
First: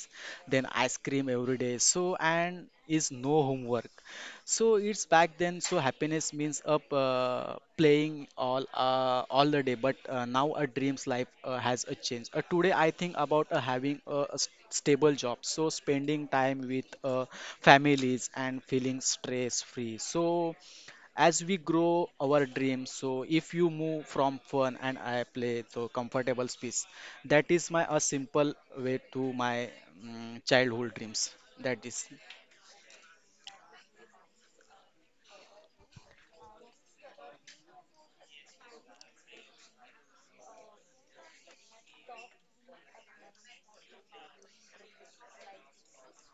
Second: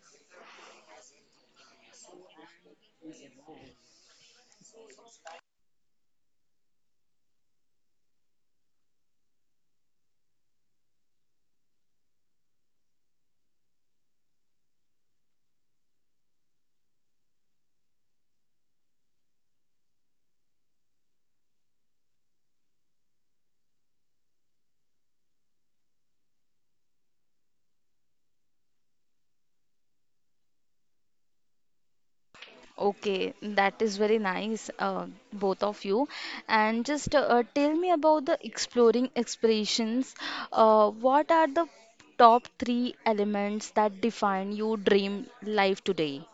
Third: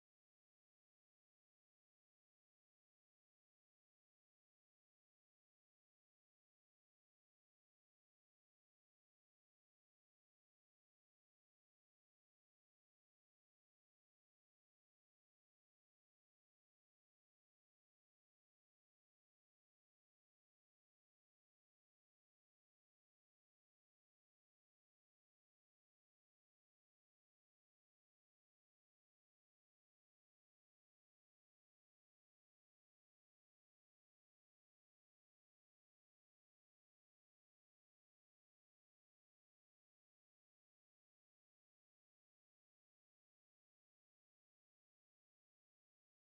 C: then ice cream every day. So and is no homework. So it's back then. So happiness means up playing all the day. But now a dream's life has a change. Today I think about having a stable job. So spending time with families and feeling stress free. So as we grow our dreams, so if you move from fun and I play to comfortable space, that is my a simple way to my childhood dreams. That is
A: Okay, that is very nice, both of you. And just tell me about the exploring expressions. What are the top three elements that define your dream life today?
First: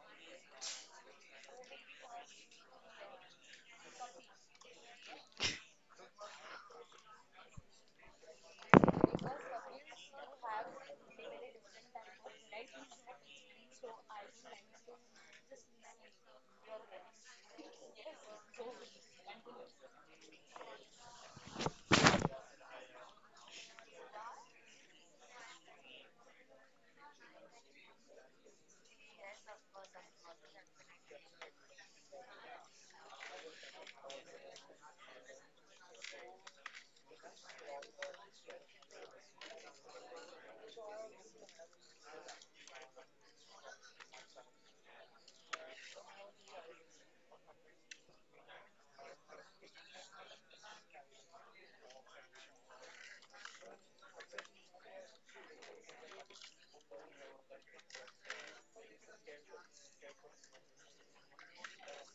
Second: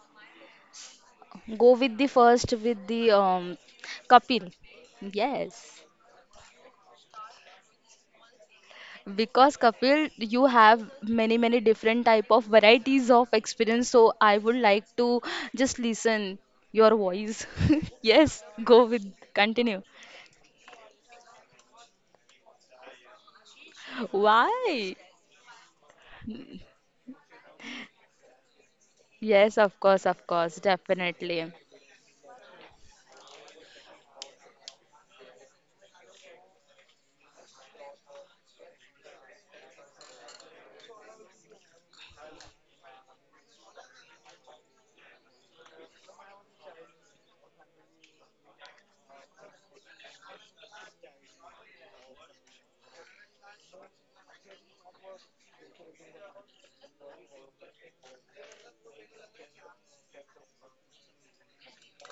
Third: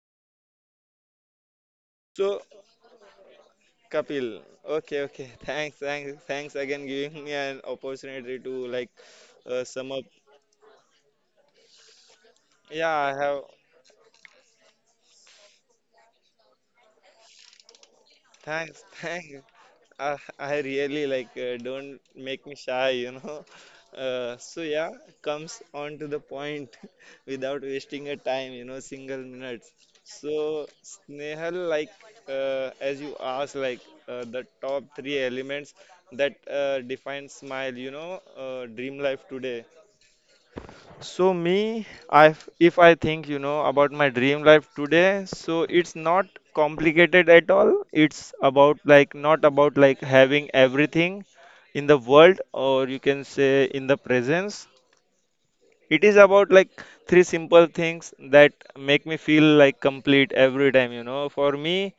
A: Go with the
B: So.
A: first, with the
B: Kapil.
A: Kapil.
B: Okay, okay. Thanks,
A: Yes.
B: thanks, thanks again giving me an opportunity to like
A: Because
B: sum up.
A: Kapil, you have many, many different type of
B: Yeah, I
A: varieties of
B: have.
A: experience, so I would like to just listen your voice. Yes,
B: Thanks, thanks.
A: continue.
B: I really like, don't make me shy, you know. Uh,
A: Why?
B: so yeah, comes on to the point without wasting a time, you know, single
A: Yes,
B: minutes.
A: of course,
B: So
A: definitely.
B: Snehal, like as you asked, like the top three elements that defines my, you know, dream life today. So me, I if I think you know about my dream life today, so it's not complicated at all. It's about like not about like having everything in the world, or you can say in the presence. It is about like three simple things that make me feel like complete every time, you know. For me,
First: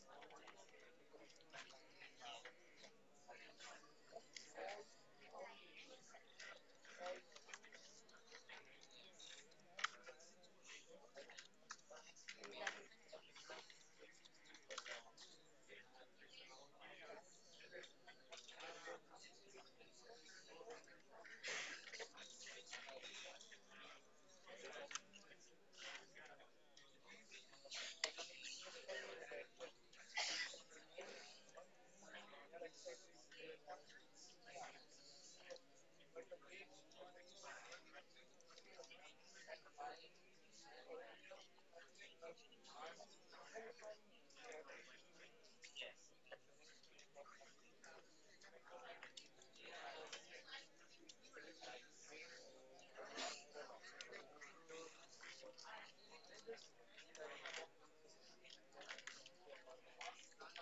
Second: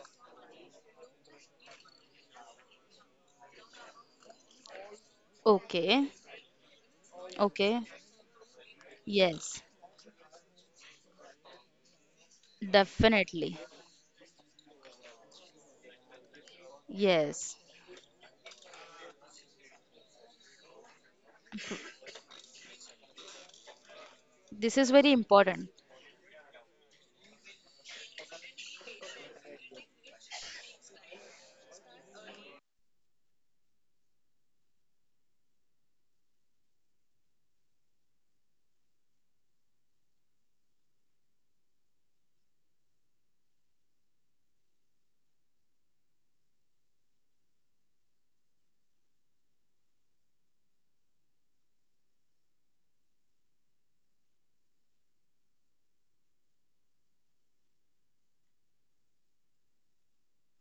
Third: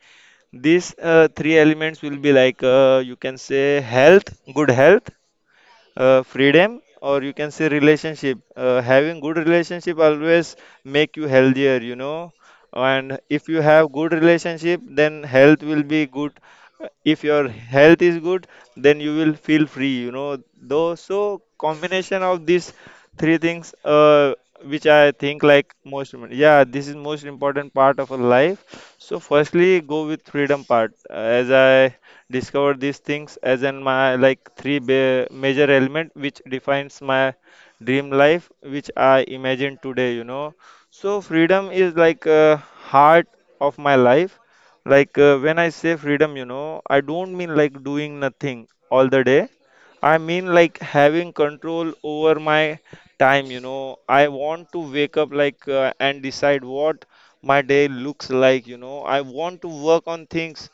B: these three elements will be like, you can say health, good health,
A: Okay,
B: freedom, or you can say
A: okay.
B: relationship. Having good
A: Yes,
B: relationship always make you healthier, you know, and if you
A: definitely.
B: have good relationship, then health will be good. If your
A: Yes,
B: health is good, then you will feel free, you know, though. So combination of these three things, which
A: this is
B: I
A: very
B: think like
A: important.
B: most, yeah, this is most important part of a life. So firstly, go with freedom part. As I discover these things as in my like three major element which defines my dream life which I imagine today, you know. So freedom is like a heart of my life. Like when I say freedom, you know, I don't mean like doing nothing all the day. I mean like having control over my time, you know. I want to wake up like and decide what my day looks like, you know. I want to work on things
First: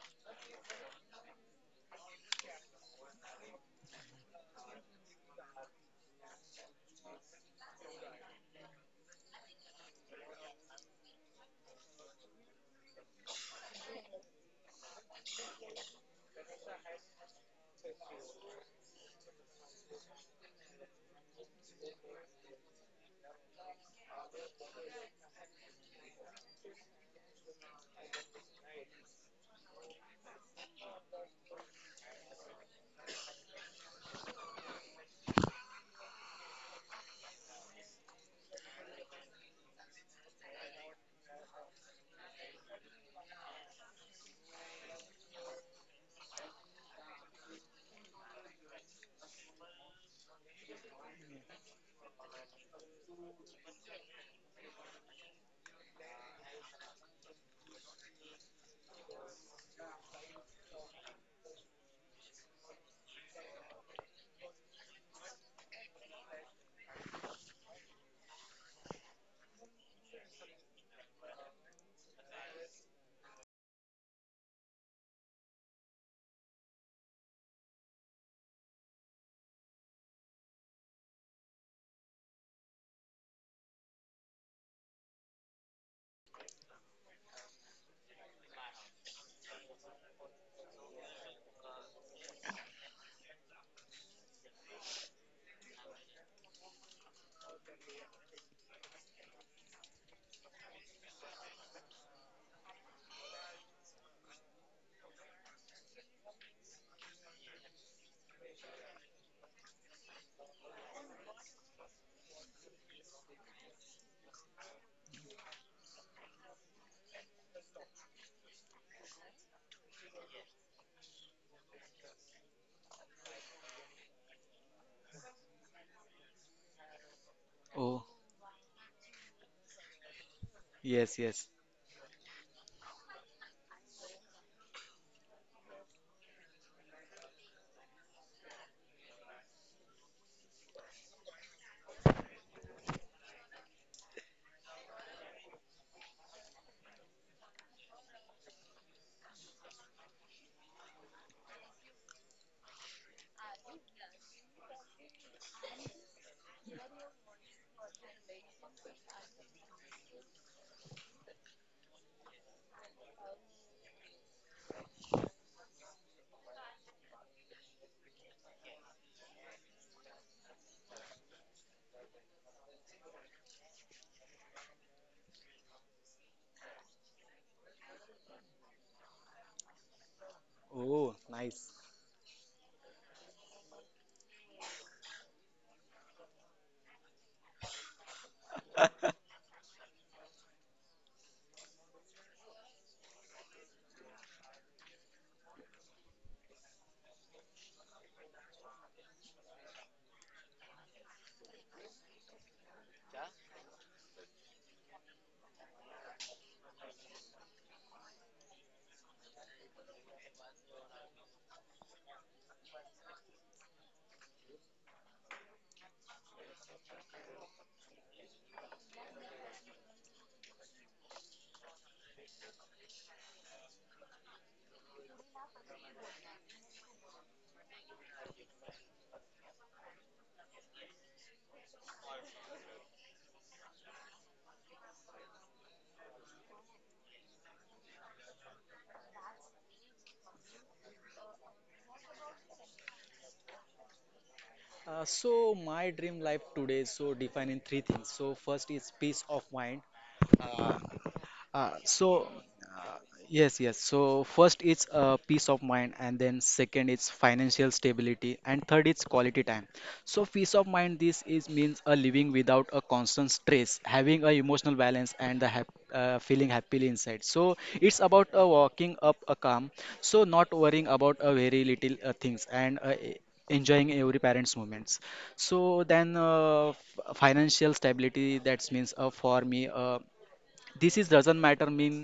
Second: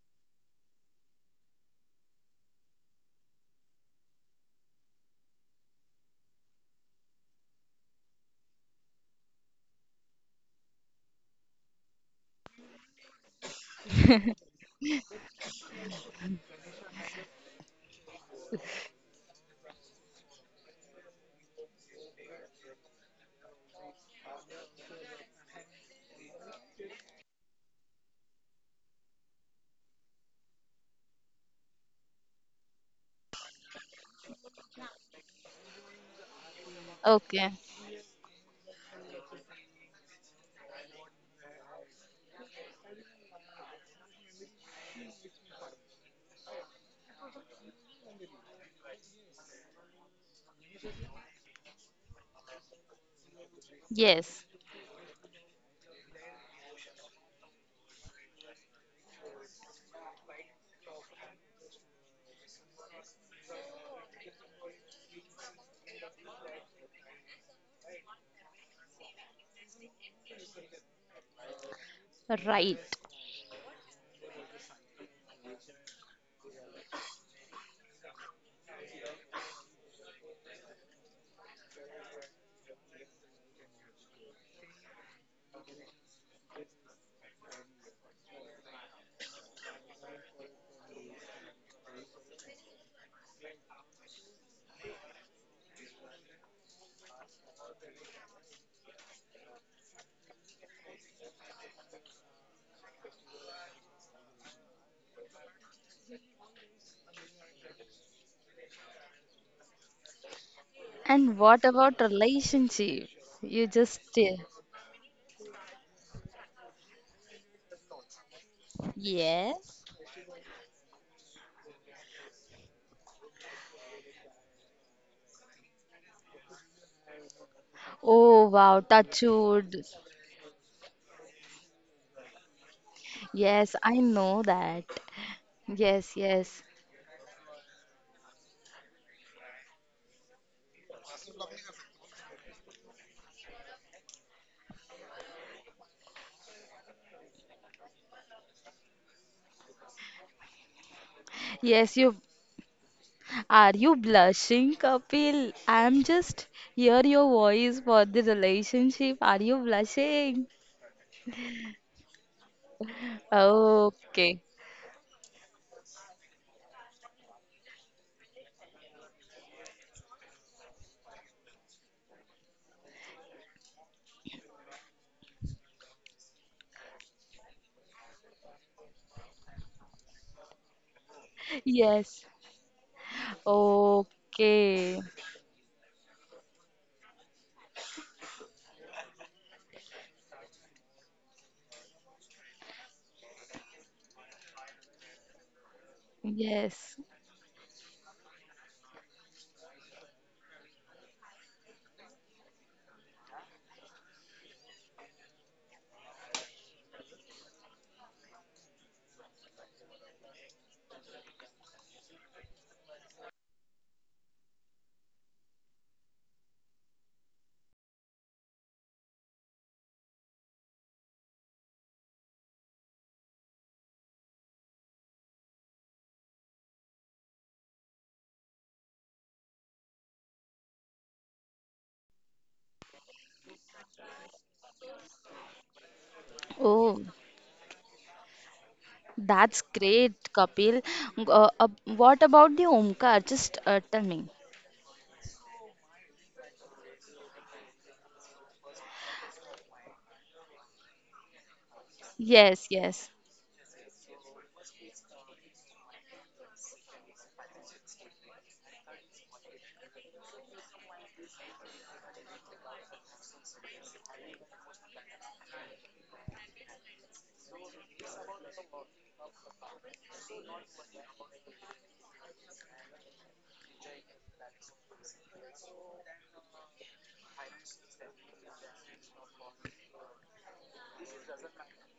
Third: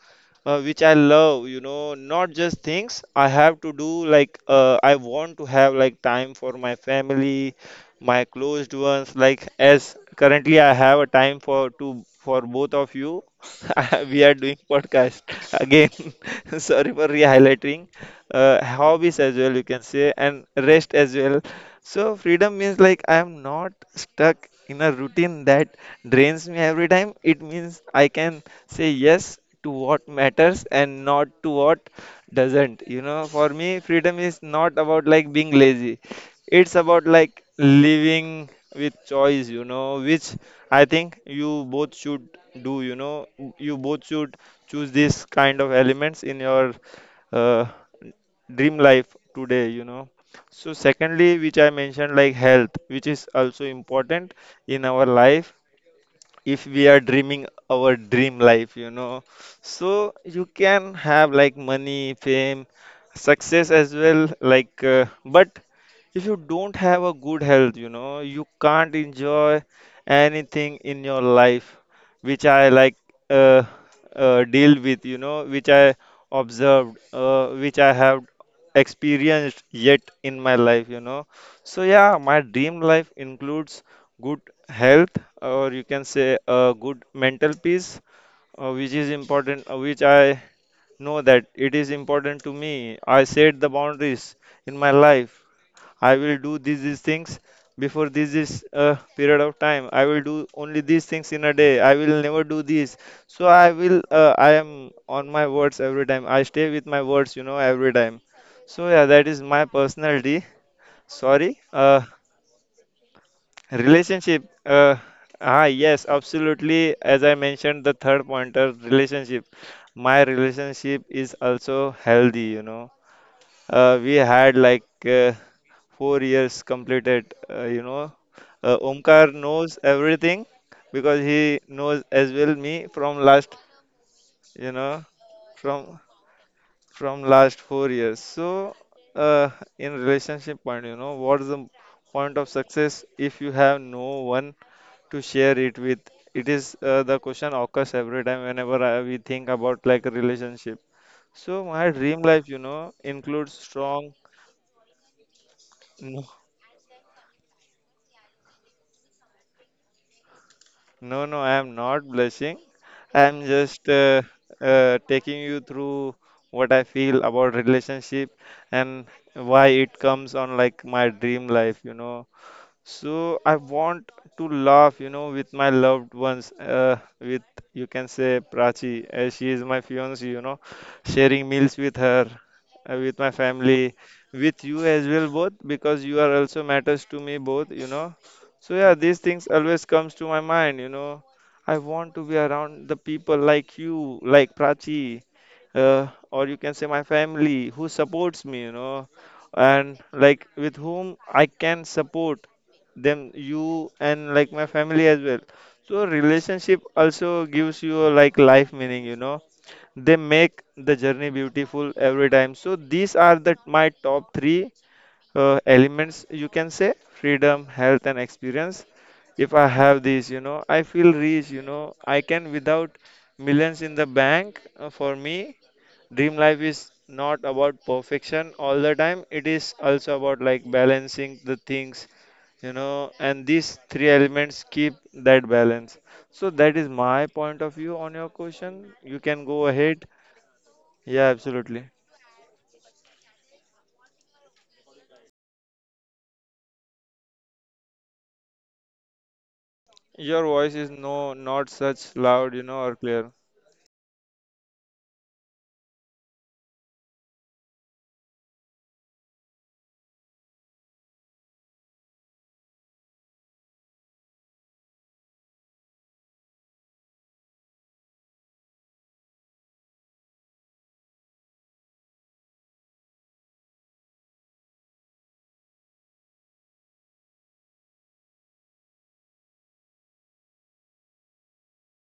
B: which I love, you know, not just things I have to do, like, I want to have like time for my family, my closed ones, like as currently I have a time for to for both of you. We are doing podcast again. Sorry for re-highlighting, hobbies as well, you can say, and rest as well. So freedom means like I am not stuck in a routine that drains me every time. It means I can say yes to what matters and not to what doesn't. You know, for me, freedom is not about like being lazy. It's about like
A: Okay,
B: living with choice, you know, which I think you both should do, you know, you both should choose this kind of elements in your uh, dream life today, you know. So secondly, which I mentioned like health, which is also important
A: yes,
B: in our life if we are dreaming our dream life, you know. So you can have like money, fame, success as well, like, but if you don't have a good health, you know, you can't enjoy anything in your life, which
A: right.
B: I like, uh, deal with, you know, which I observed, which I have experienced yet in my life, you know. So yeah, my dream life includes good health, or you can say good mental peace, which is important, which I know that it is important to me. I set the boundaries in my life. I will do these things before this is a period of time. I will do only these things in a day. I will never do this. So I will. I am on my words every time. I stay with my words, you know, every time. So yeah, that is my personality.
A: And
B: Sorry.
A: what about relationship? You just,
B: Relationship. Ah yes, absolutely. As I mentioned, the third pointer, relationship.
A: yes.
B: My relationship is also healthy. You know, we had like. 4 years completed, you
C: oh
B: know.
A: Oh wow, touch
B: Omkar
A: wood.
B: knows everything
C: yes
B: because
C: yes
B: he knows as well me from last,
A: Yes, I know
B: you
A: that.
B: know, from
A: Yes, yes.
B: from last 4 years. So, uh, in relationship point, you know, what's the point of success if you have no one to share it with? It is the question occurs every time whenever we think about like a relationship. So my
A: Yes, you
B: dream life, you know, includes
A: are you
B: strong.
A: blushing, Kapil? I'm just hear your voice for the relationship. Are you blushing?
B: No, no, I am not blushing. I am just
A: Okay.
B: taking you through what I feel about relationship and why it comes on like my dream life, you know. So I want to laugh, you know, with my loved ones, with, you can say, Prachi, as she is my fiancée, you know,
C: oh
B: sharing
C: nice.
B: meals with
A: Yes.
B: her, with my family, with
A: Okay.
B: you as well, both, because you are also matters to me both, you know. So yeah, these things always comes to my mind, you know. I want to be around the people like you, like Prachi, or you can say
A: Yes.
B: my family who supports me, you know, and like with whom I can support them, you, and like my family as well. So relationship also gives you like life meaning, you know. They make the journey beautiful every time. So these are the my top three elements, you can say: freedom, health, and experience. If I have these, you know, I feel rich, you know, I can without millions in the bank. For me, dream life is not about perfection all the time. It is also about like balancing the things, you know, and these three elements keep that balance. So that is
A: Oh,
B: my point of view on your question. You can go
A: that's
B: ahead.
A: great, Kapil.
B: Yeah,
A: Uh, uh,
B: absolutely.
A: what about the Omkar? Just tell me.
C: So my dream life today so defined in three things, so first is peace of mind.
B: Your voice
C: Uh,
B: is no not
C: Uh, so,
B: such loud, you
A: Yes,
B: know, or
C: uh,
A: yes.
B: clear.
C: yes, yes. So, first it's peace of mind, and then second it's financial stability, and third it's quality time. So, peace of mind this is means a living without a constant stress, having a emotional balance, and the hap feeling happily inside. So, it's about walking up a calm, so not worrying about a very little things, and enjoying every parent's moments. So financial stability that means for me this is doesn't matter mean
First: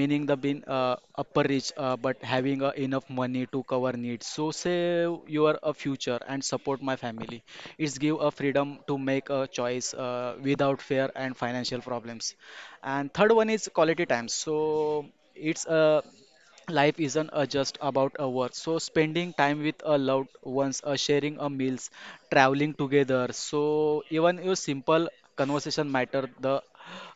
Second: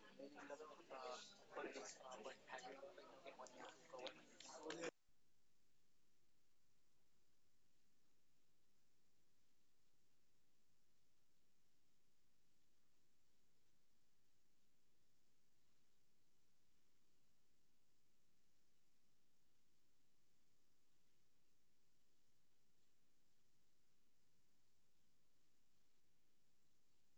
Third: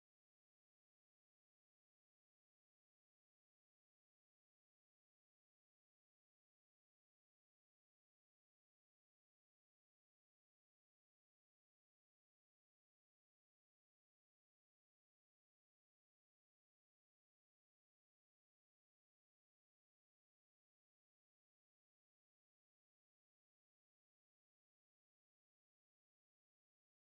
C: meaning the being upper rich, but having enough money to cover needs, so save your future and support my family. It's give a freedom to make a choice without fear and financial problems. And third one is quality time. So it's life isn't just about a work, so spending time with a loved ones, sharing a meals, traveling together, so even your simple conversation matter the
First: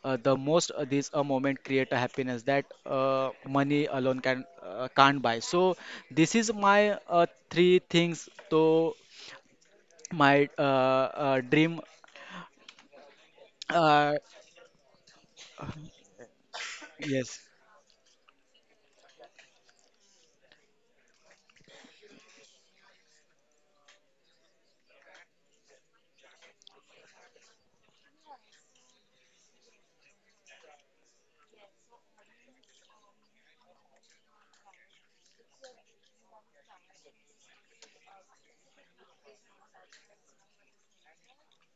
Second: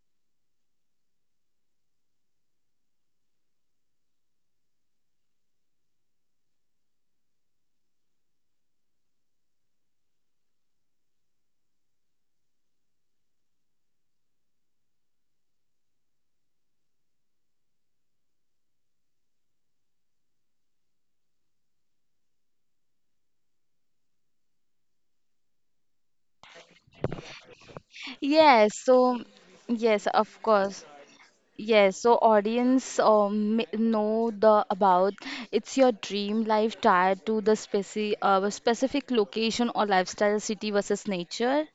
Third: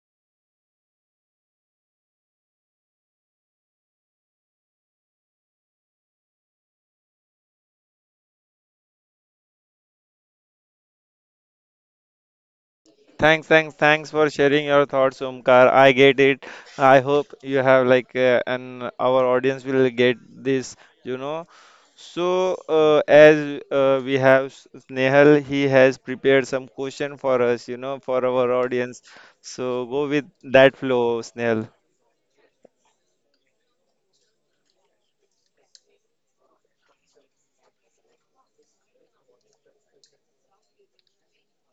C: uh, the most. These a moment create a happiness that money alone can't buy. So this is my three things to my dream.
B: Thanks, thanks, thanks
C: uh,
B: for sharing your thoughts, Omkar. I get it. I hope
C: yes
B: you have like, and our audience will get this, you know. So, as we have Snehal, he has prepared some question for us, you know, for our
A: Yes,
B: audience.
A: so
B: So
A: yes,
B: go with
A: of
B: that
A: course.
B: flow, Snehal.
A: Yes, so audience may know the about it's your dream life tied to the specific location or lifestyle, city versus nature.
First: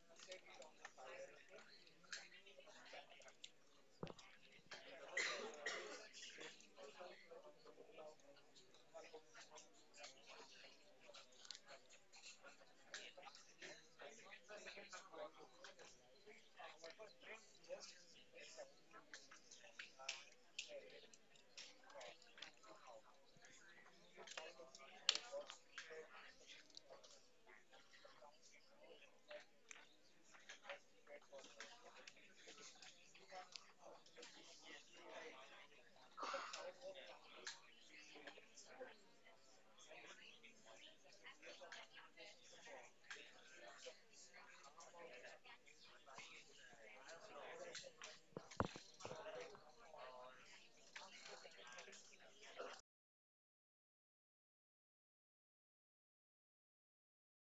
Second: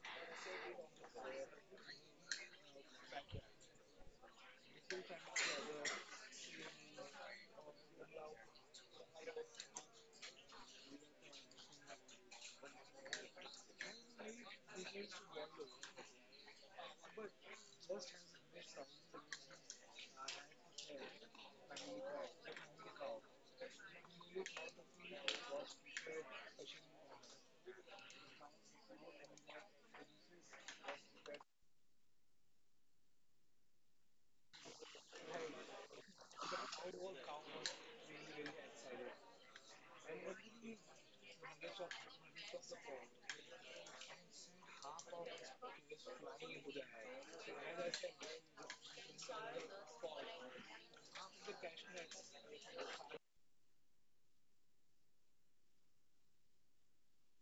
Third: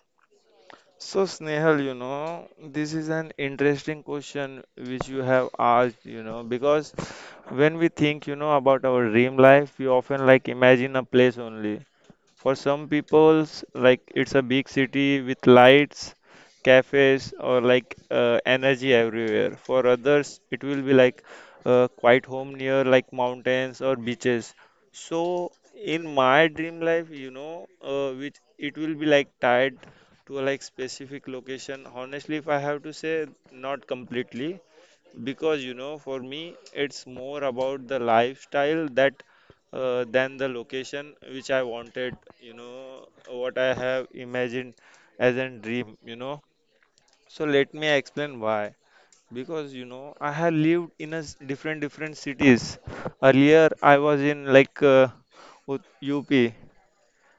B: So, Snehal, you know, this is an interesting question which you have asked, you know, because when we think, you know, about our dream life, we often like imagine a place only. For some people, like it's a big city with lights, cafes, or like energy everywhere. For others, it will be like a quiet home near like mountains or beaches. So in my dream life, you know, which it will be like tied to a like specific location. Honestly, if I have to say, not completely, because you know for me it's more about the lifestyle that than the location which I wanted, you know, what I have imagined as a dream, you know. So let me explain why. Because, you know, I have lived in a different different cities. Earlier, I was in like Ut- UP,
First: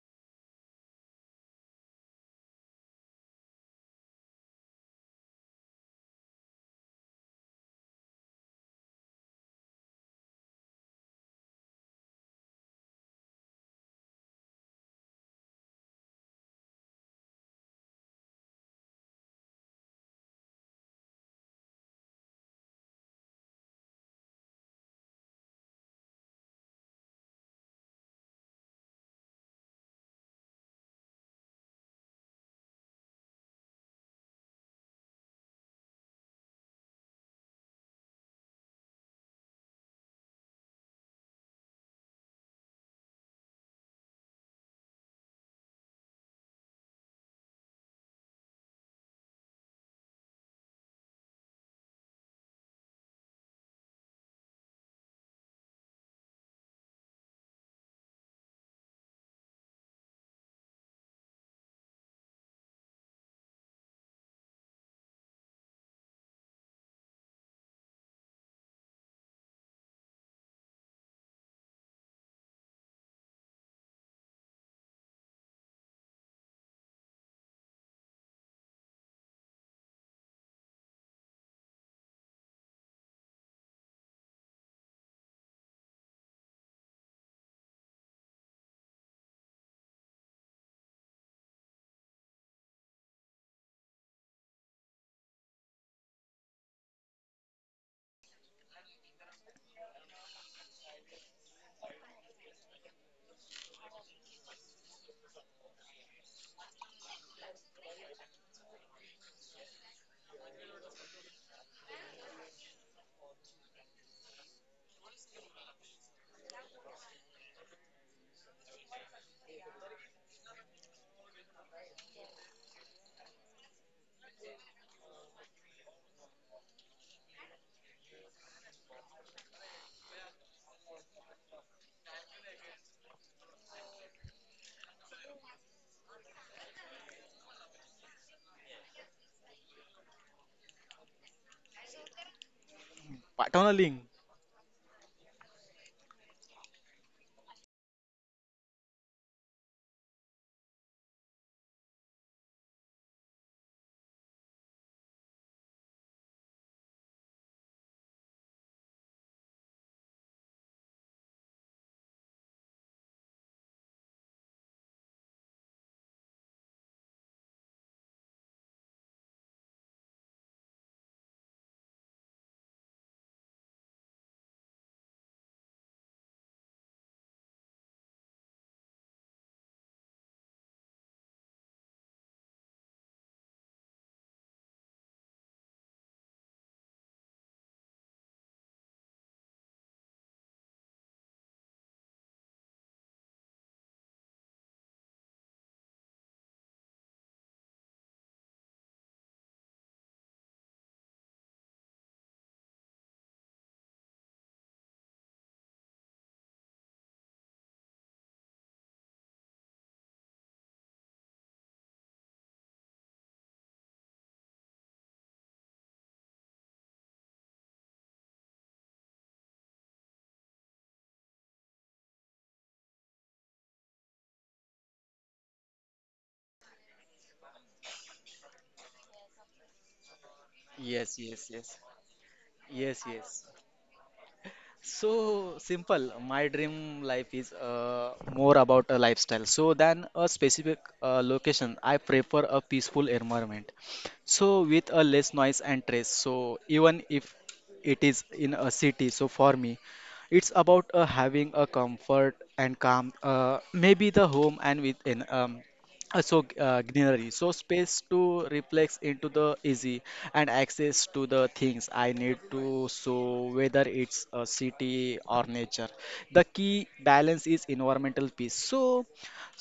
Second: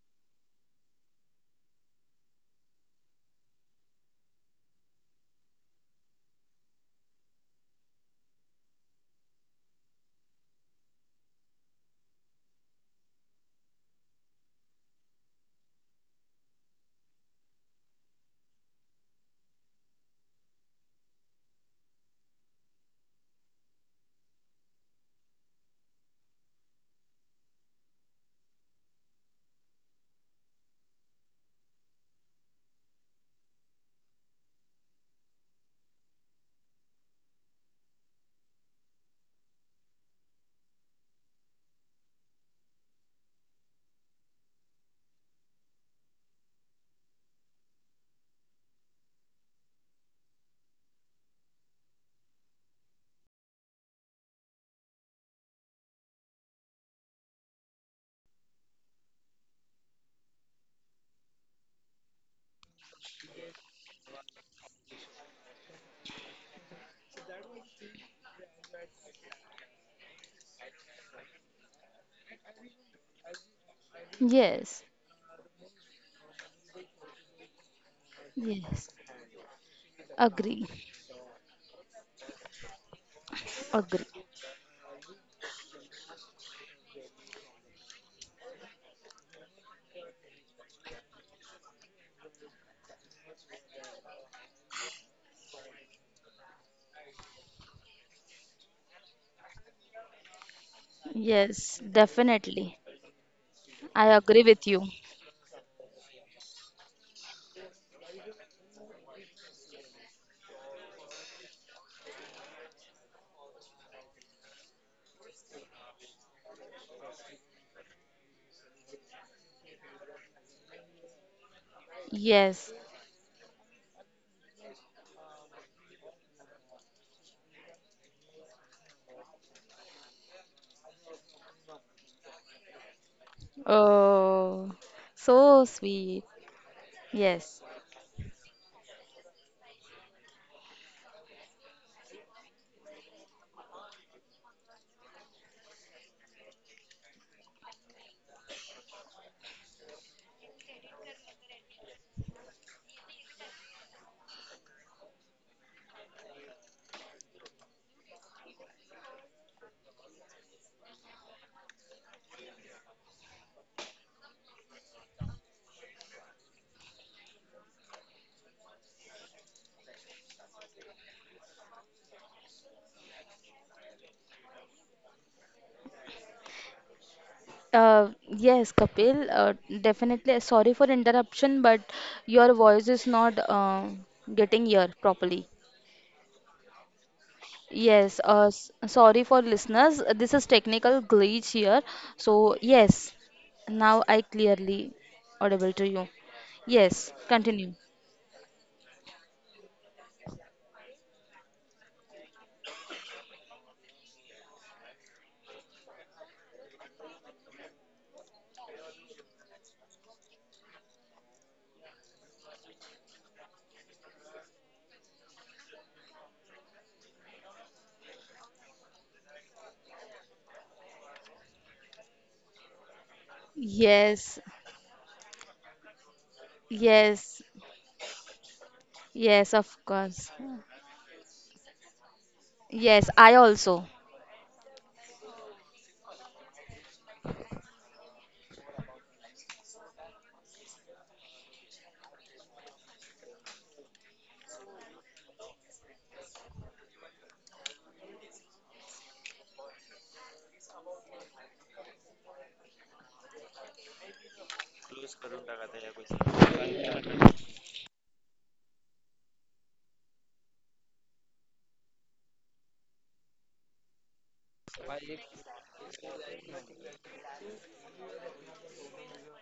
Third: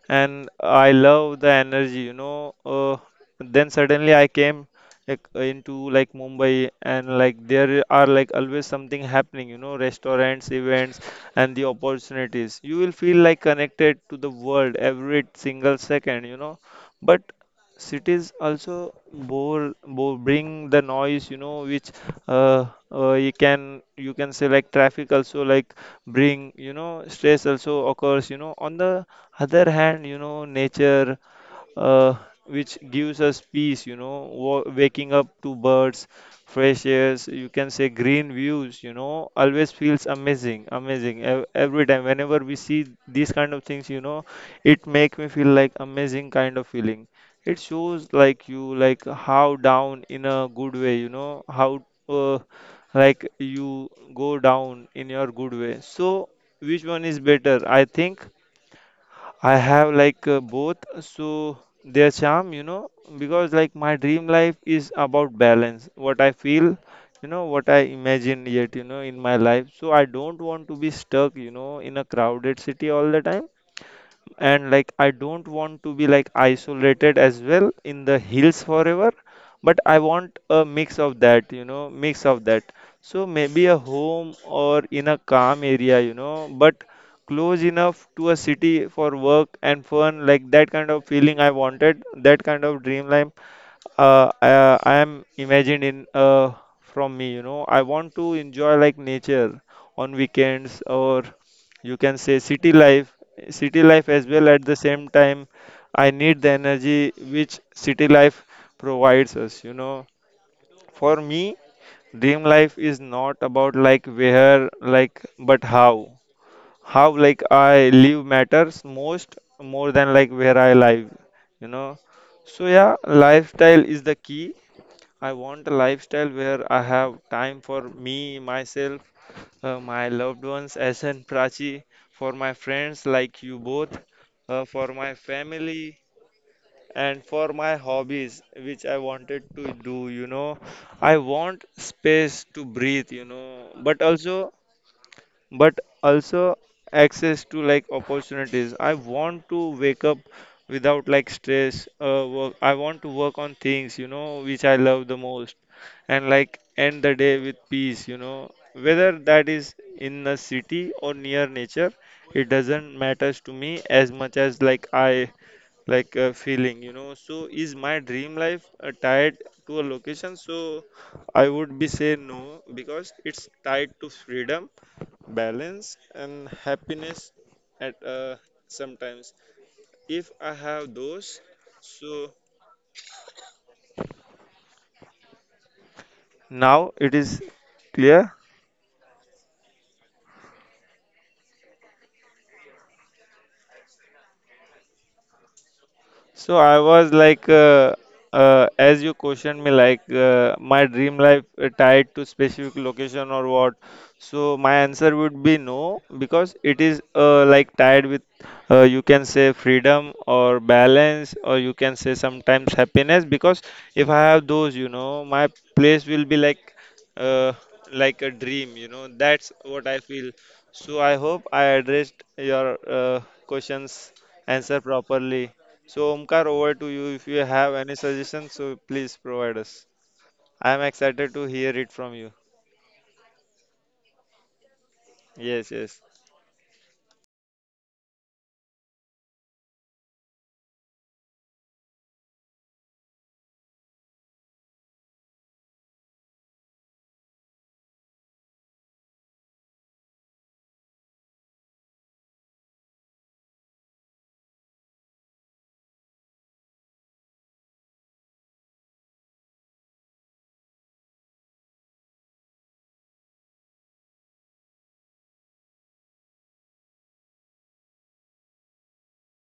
B: and I love the energy, you know. Then suddenly I came like into like Mumbai, and like there are like always something happening, you know, restaurants, events, and the opportunities. You will feel like connected to the world every single second, you know. But cities also bore, bore bring the noise, you know, which uh, you can say like traffic also like bring, you know, stress also occurs, you know. On the other hand, you know, nature, uh, which gives us peace, you know, waking up to birds, fresh airs, you can say green views, you know, always feels amazing every time whenever we see these kind of things, you know. It make me feel like amazing kind of feeling. It shows like you like how down in a good way, you know, how, uh, like you go down in your good way. So which one is better, I think I have like both, so their charm, you know, because like my dream life is about balance, what I feel, you know, what I imagine yet, you know, in my life. So I don't want to be stuck, you know, in a crowded city all the time, and
A: Yes,
B: like I don't want to be like isolated as well in the hills
A: yes,
B: forever, but I want
A: agree,
B: a mix of that, you know, mix of that. So maybe a
A: agree.
B: home or in a calm area, you know, but close enough to a city for work and fun, like that kind of feeling I wanted, that kind of dreamland I am imagined in from me, you know. I want to enjoy like nature on weekends or
A: Yes,
B: you can say city
A: definitely.
B: life, city
A: I
B: life as
A: agree
B: well. At
A: with
B: the
A: you.
B: same time, I need the energy which city life provides us, you know. For me, dream life is not about like where, like, but how. How like I live matters most more than like where I live, you know. So
A: Yes.
B: yeah, lifestyle is the key. I want a lifestyle where I have time for me, myself, my loved ones, as in Prachi, for my friends like you both,
A: Oh,
B: for my
A: so
B: family,
A: sweet.
B: and for
A: Yes.
B: my hobbies, which I wanted to do. You know, I want space to breathe, you
C: partner
B: know,
C: link
B: but also access to like opportunities. I want to wake up without like stress. Work. I want to work on things, you know, which I love the most, and like end the day with peace. You know, whether that is in a city or near nature, it doesn't matters to me as much as like I like feeling. You know. So is my dream life tied to a location? So I would be say no, because it's tied to freedom, balance, and happiness at
A: Uh, yes, Kapil.
B: sometimes
A: Uh,
B: if
A: definitely.
B: I
A: Sorry for
B: have those.
A: interruption, but
B: So
A: your voice is not getting here properly.
B: now it is
A: Yes,
B: clear.
A: sorry for listeners. This is technical glitch here. So, yes, now I clearly audible to you.
B: So I
A: Yes,
B: was like,
A: continue.
B: as you questioned me, like my dream life tied to specific location or what? So my answer would be no, because it is like tied with, you can say freedom or balance, or you can say sometimes happiness. Because if I have those, you know, my place will be uh, like a dream. You know, that's what I feel. So I hope I addressed your questions
A: Yes,
B: answer properly. So, Omkar, over to you. If you
A: yes,
B: have any suggestions, so please provide
A: yes,
B: us.
A: of course.
B: I am
C: yes
B: excited
C: yes
B: to
C: yes
B: hear it from you.
C: yes
A: Yes,
C: yes.
A: I also.
C: So
B: Yes,
C: simple.
B: yes.
C: My dream life is more about a lifestyle. So than a specific location, I prefer a peaceful environment. So with a less noise and stress. So even if it is in a city, so for me, it's about having a comfort and calm. Maybe the home and within. So greenery, so space to reflex into the easy and access to the things I need to. So whether it's a city or nature, the key balance is environmental peace. So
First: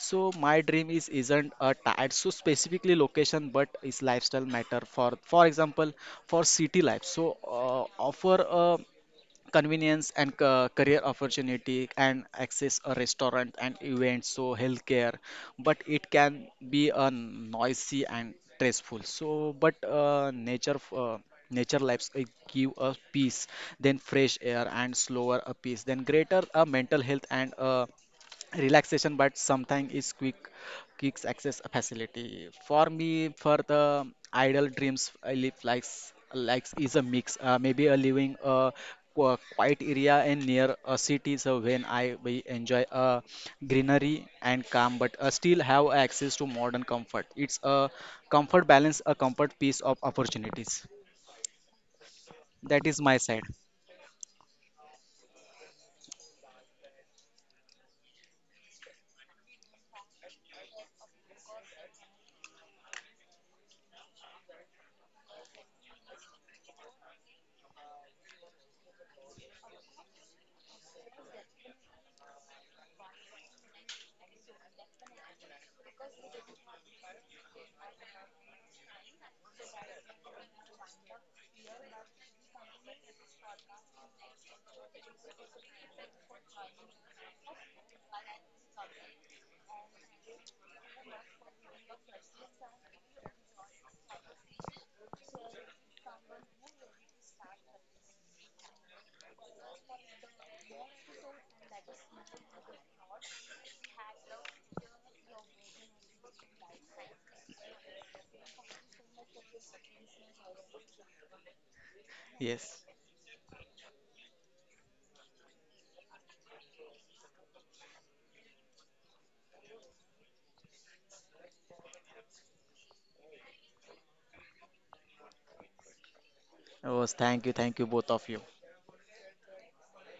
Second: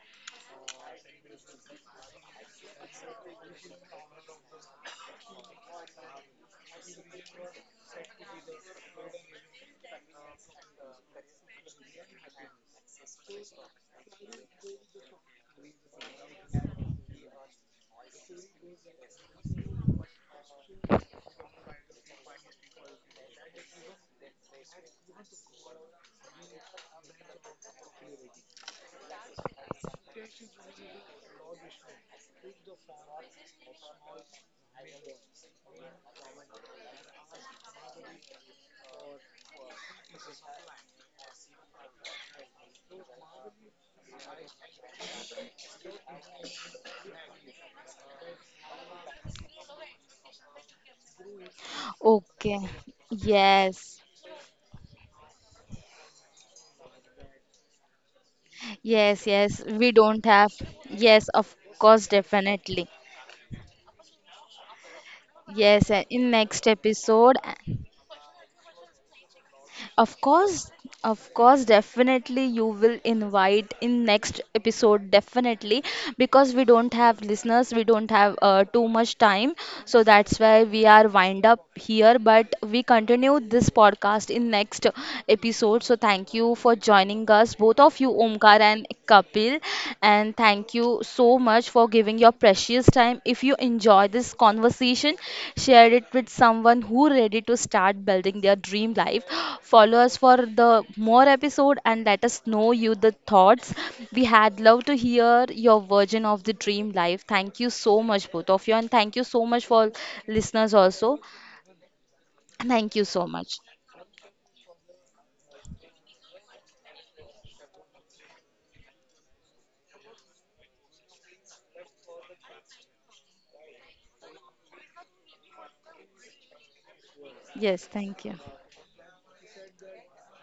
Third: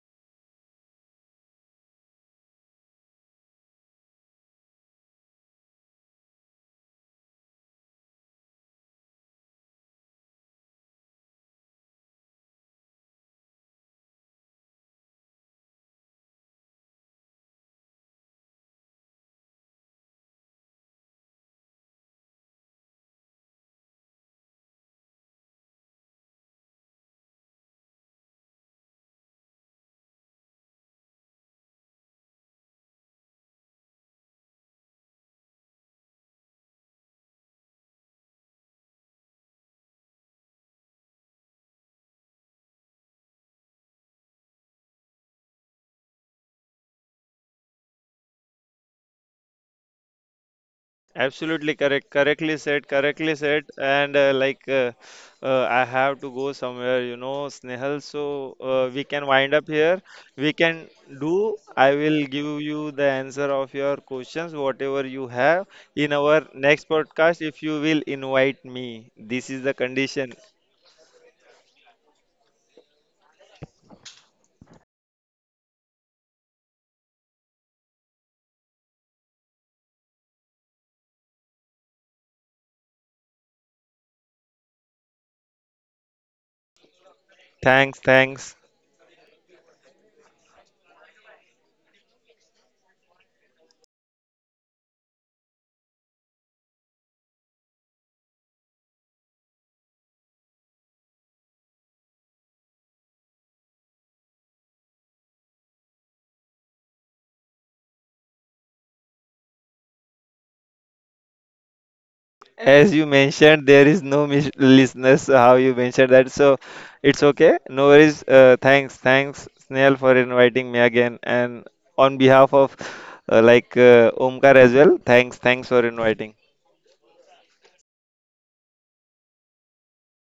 C: so my dream is isn't a tied so specifically location, but is lifestyle matter. For example, for city life, so offer a convenience and career opportunity and access a restaurant and events, so healthcare, but it can be a noisy and stressful. So but nature lives give us peace, then fresh air and slower a peace, then greater mental health and relaxation, but sometimes is quick kicks access a facility. For me, for the idle dreams I live likes likes is a mix. Maybe a living a quiet area and near a city, so when I we enjoy a greenery and calm, but still have access to modern comfort. It's a comfort balance, a comfort piece of opportunities.
B: Absolutely correct.
A: Okay.
B: Correctly
C: That
B: said.
C: is my
B: Correctly
C: side.
B: said.
A: Yes,
B: And I have to go somewhere, you know, Snehal. So we
A: yes,
B: can
A: yes.
B: wind up
A: We
B: here.
A: don't have.
B: We can
A: Yes, of
B: do.
A: course,
B: I will give
A: definitely.
B: you the answer of your questions, whatever you have,
A: Yes, in
B: in our
A: next
B: next
A: episode.
B: podcast if you will invite me. This is the
A: Of
B: condition.
A: course, of course, definitely you will invite in next episode, definitely, because we don't have listeners, we don't have too much time, so that's why we are wind up here. But we continue this podcast in next episode. So thank you for joining us, both of you,
B: Thanks.
A: Omkar
B: Thanks.
A: and Kapil, and thank you so much for giving your precious time. If you enjoy this conversation, share it with someone who ready to start building their dream life. Follow us for the more episode and let us know you the thoughts. We had love to hear your version of the dream life. Thank you so much both of you and thank you so much for listeners also. Thank
C: Yes,
A: you
B: As you
A: so much.
B: mentioned, there is no mis listeners, how you mentioned that. So it's okay. No worries. Thanks. Thanks, Snail, for inviting me again. And on behalf of Omkar as well, thanks. Thanks for inviting.
C: oh, thank you,
A: Yes,
C: thank you,
A: thank
C: both
A: you.
C: of you.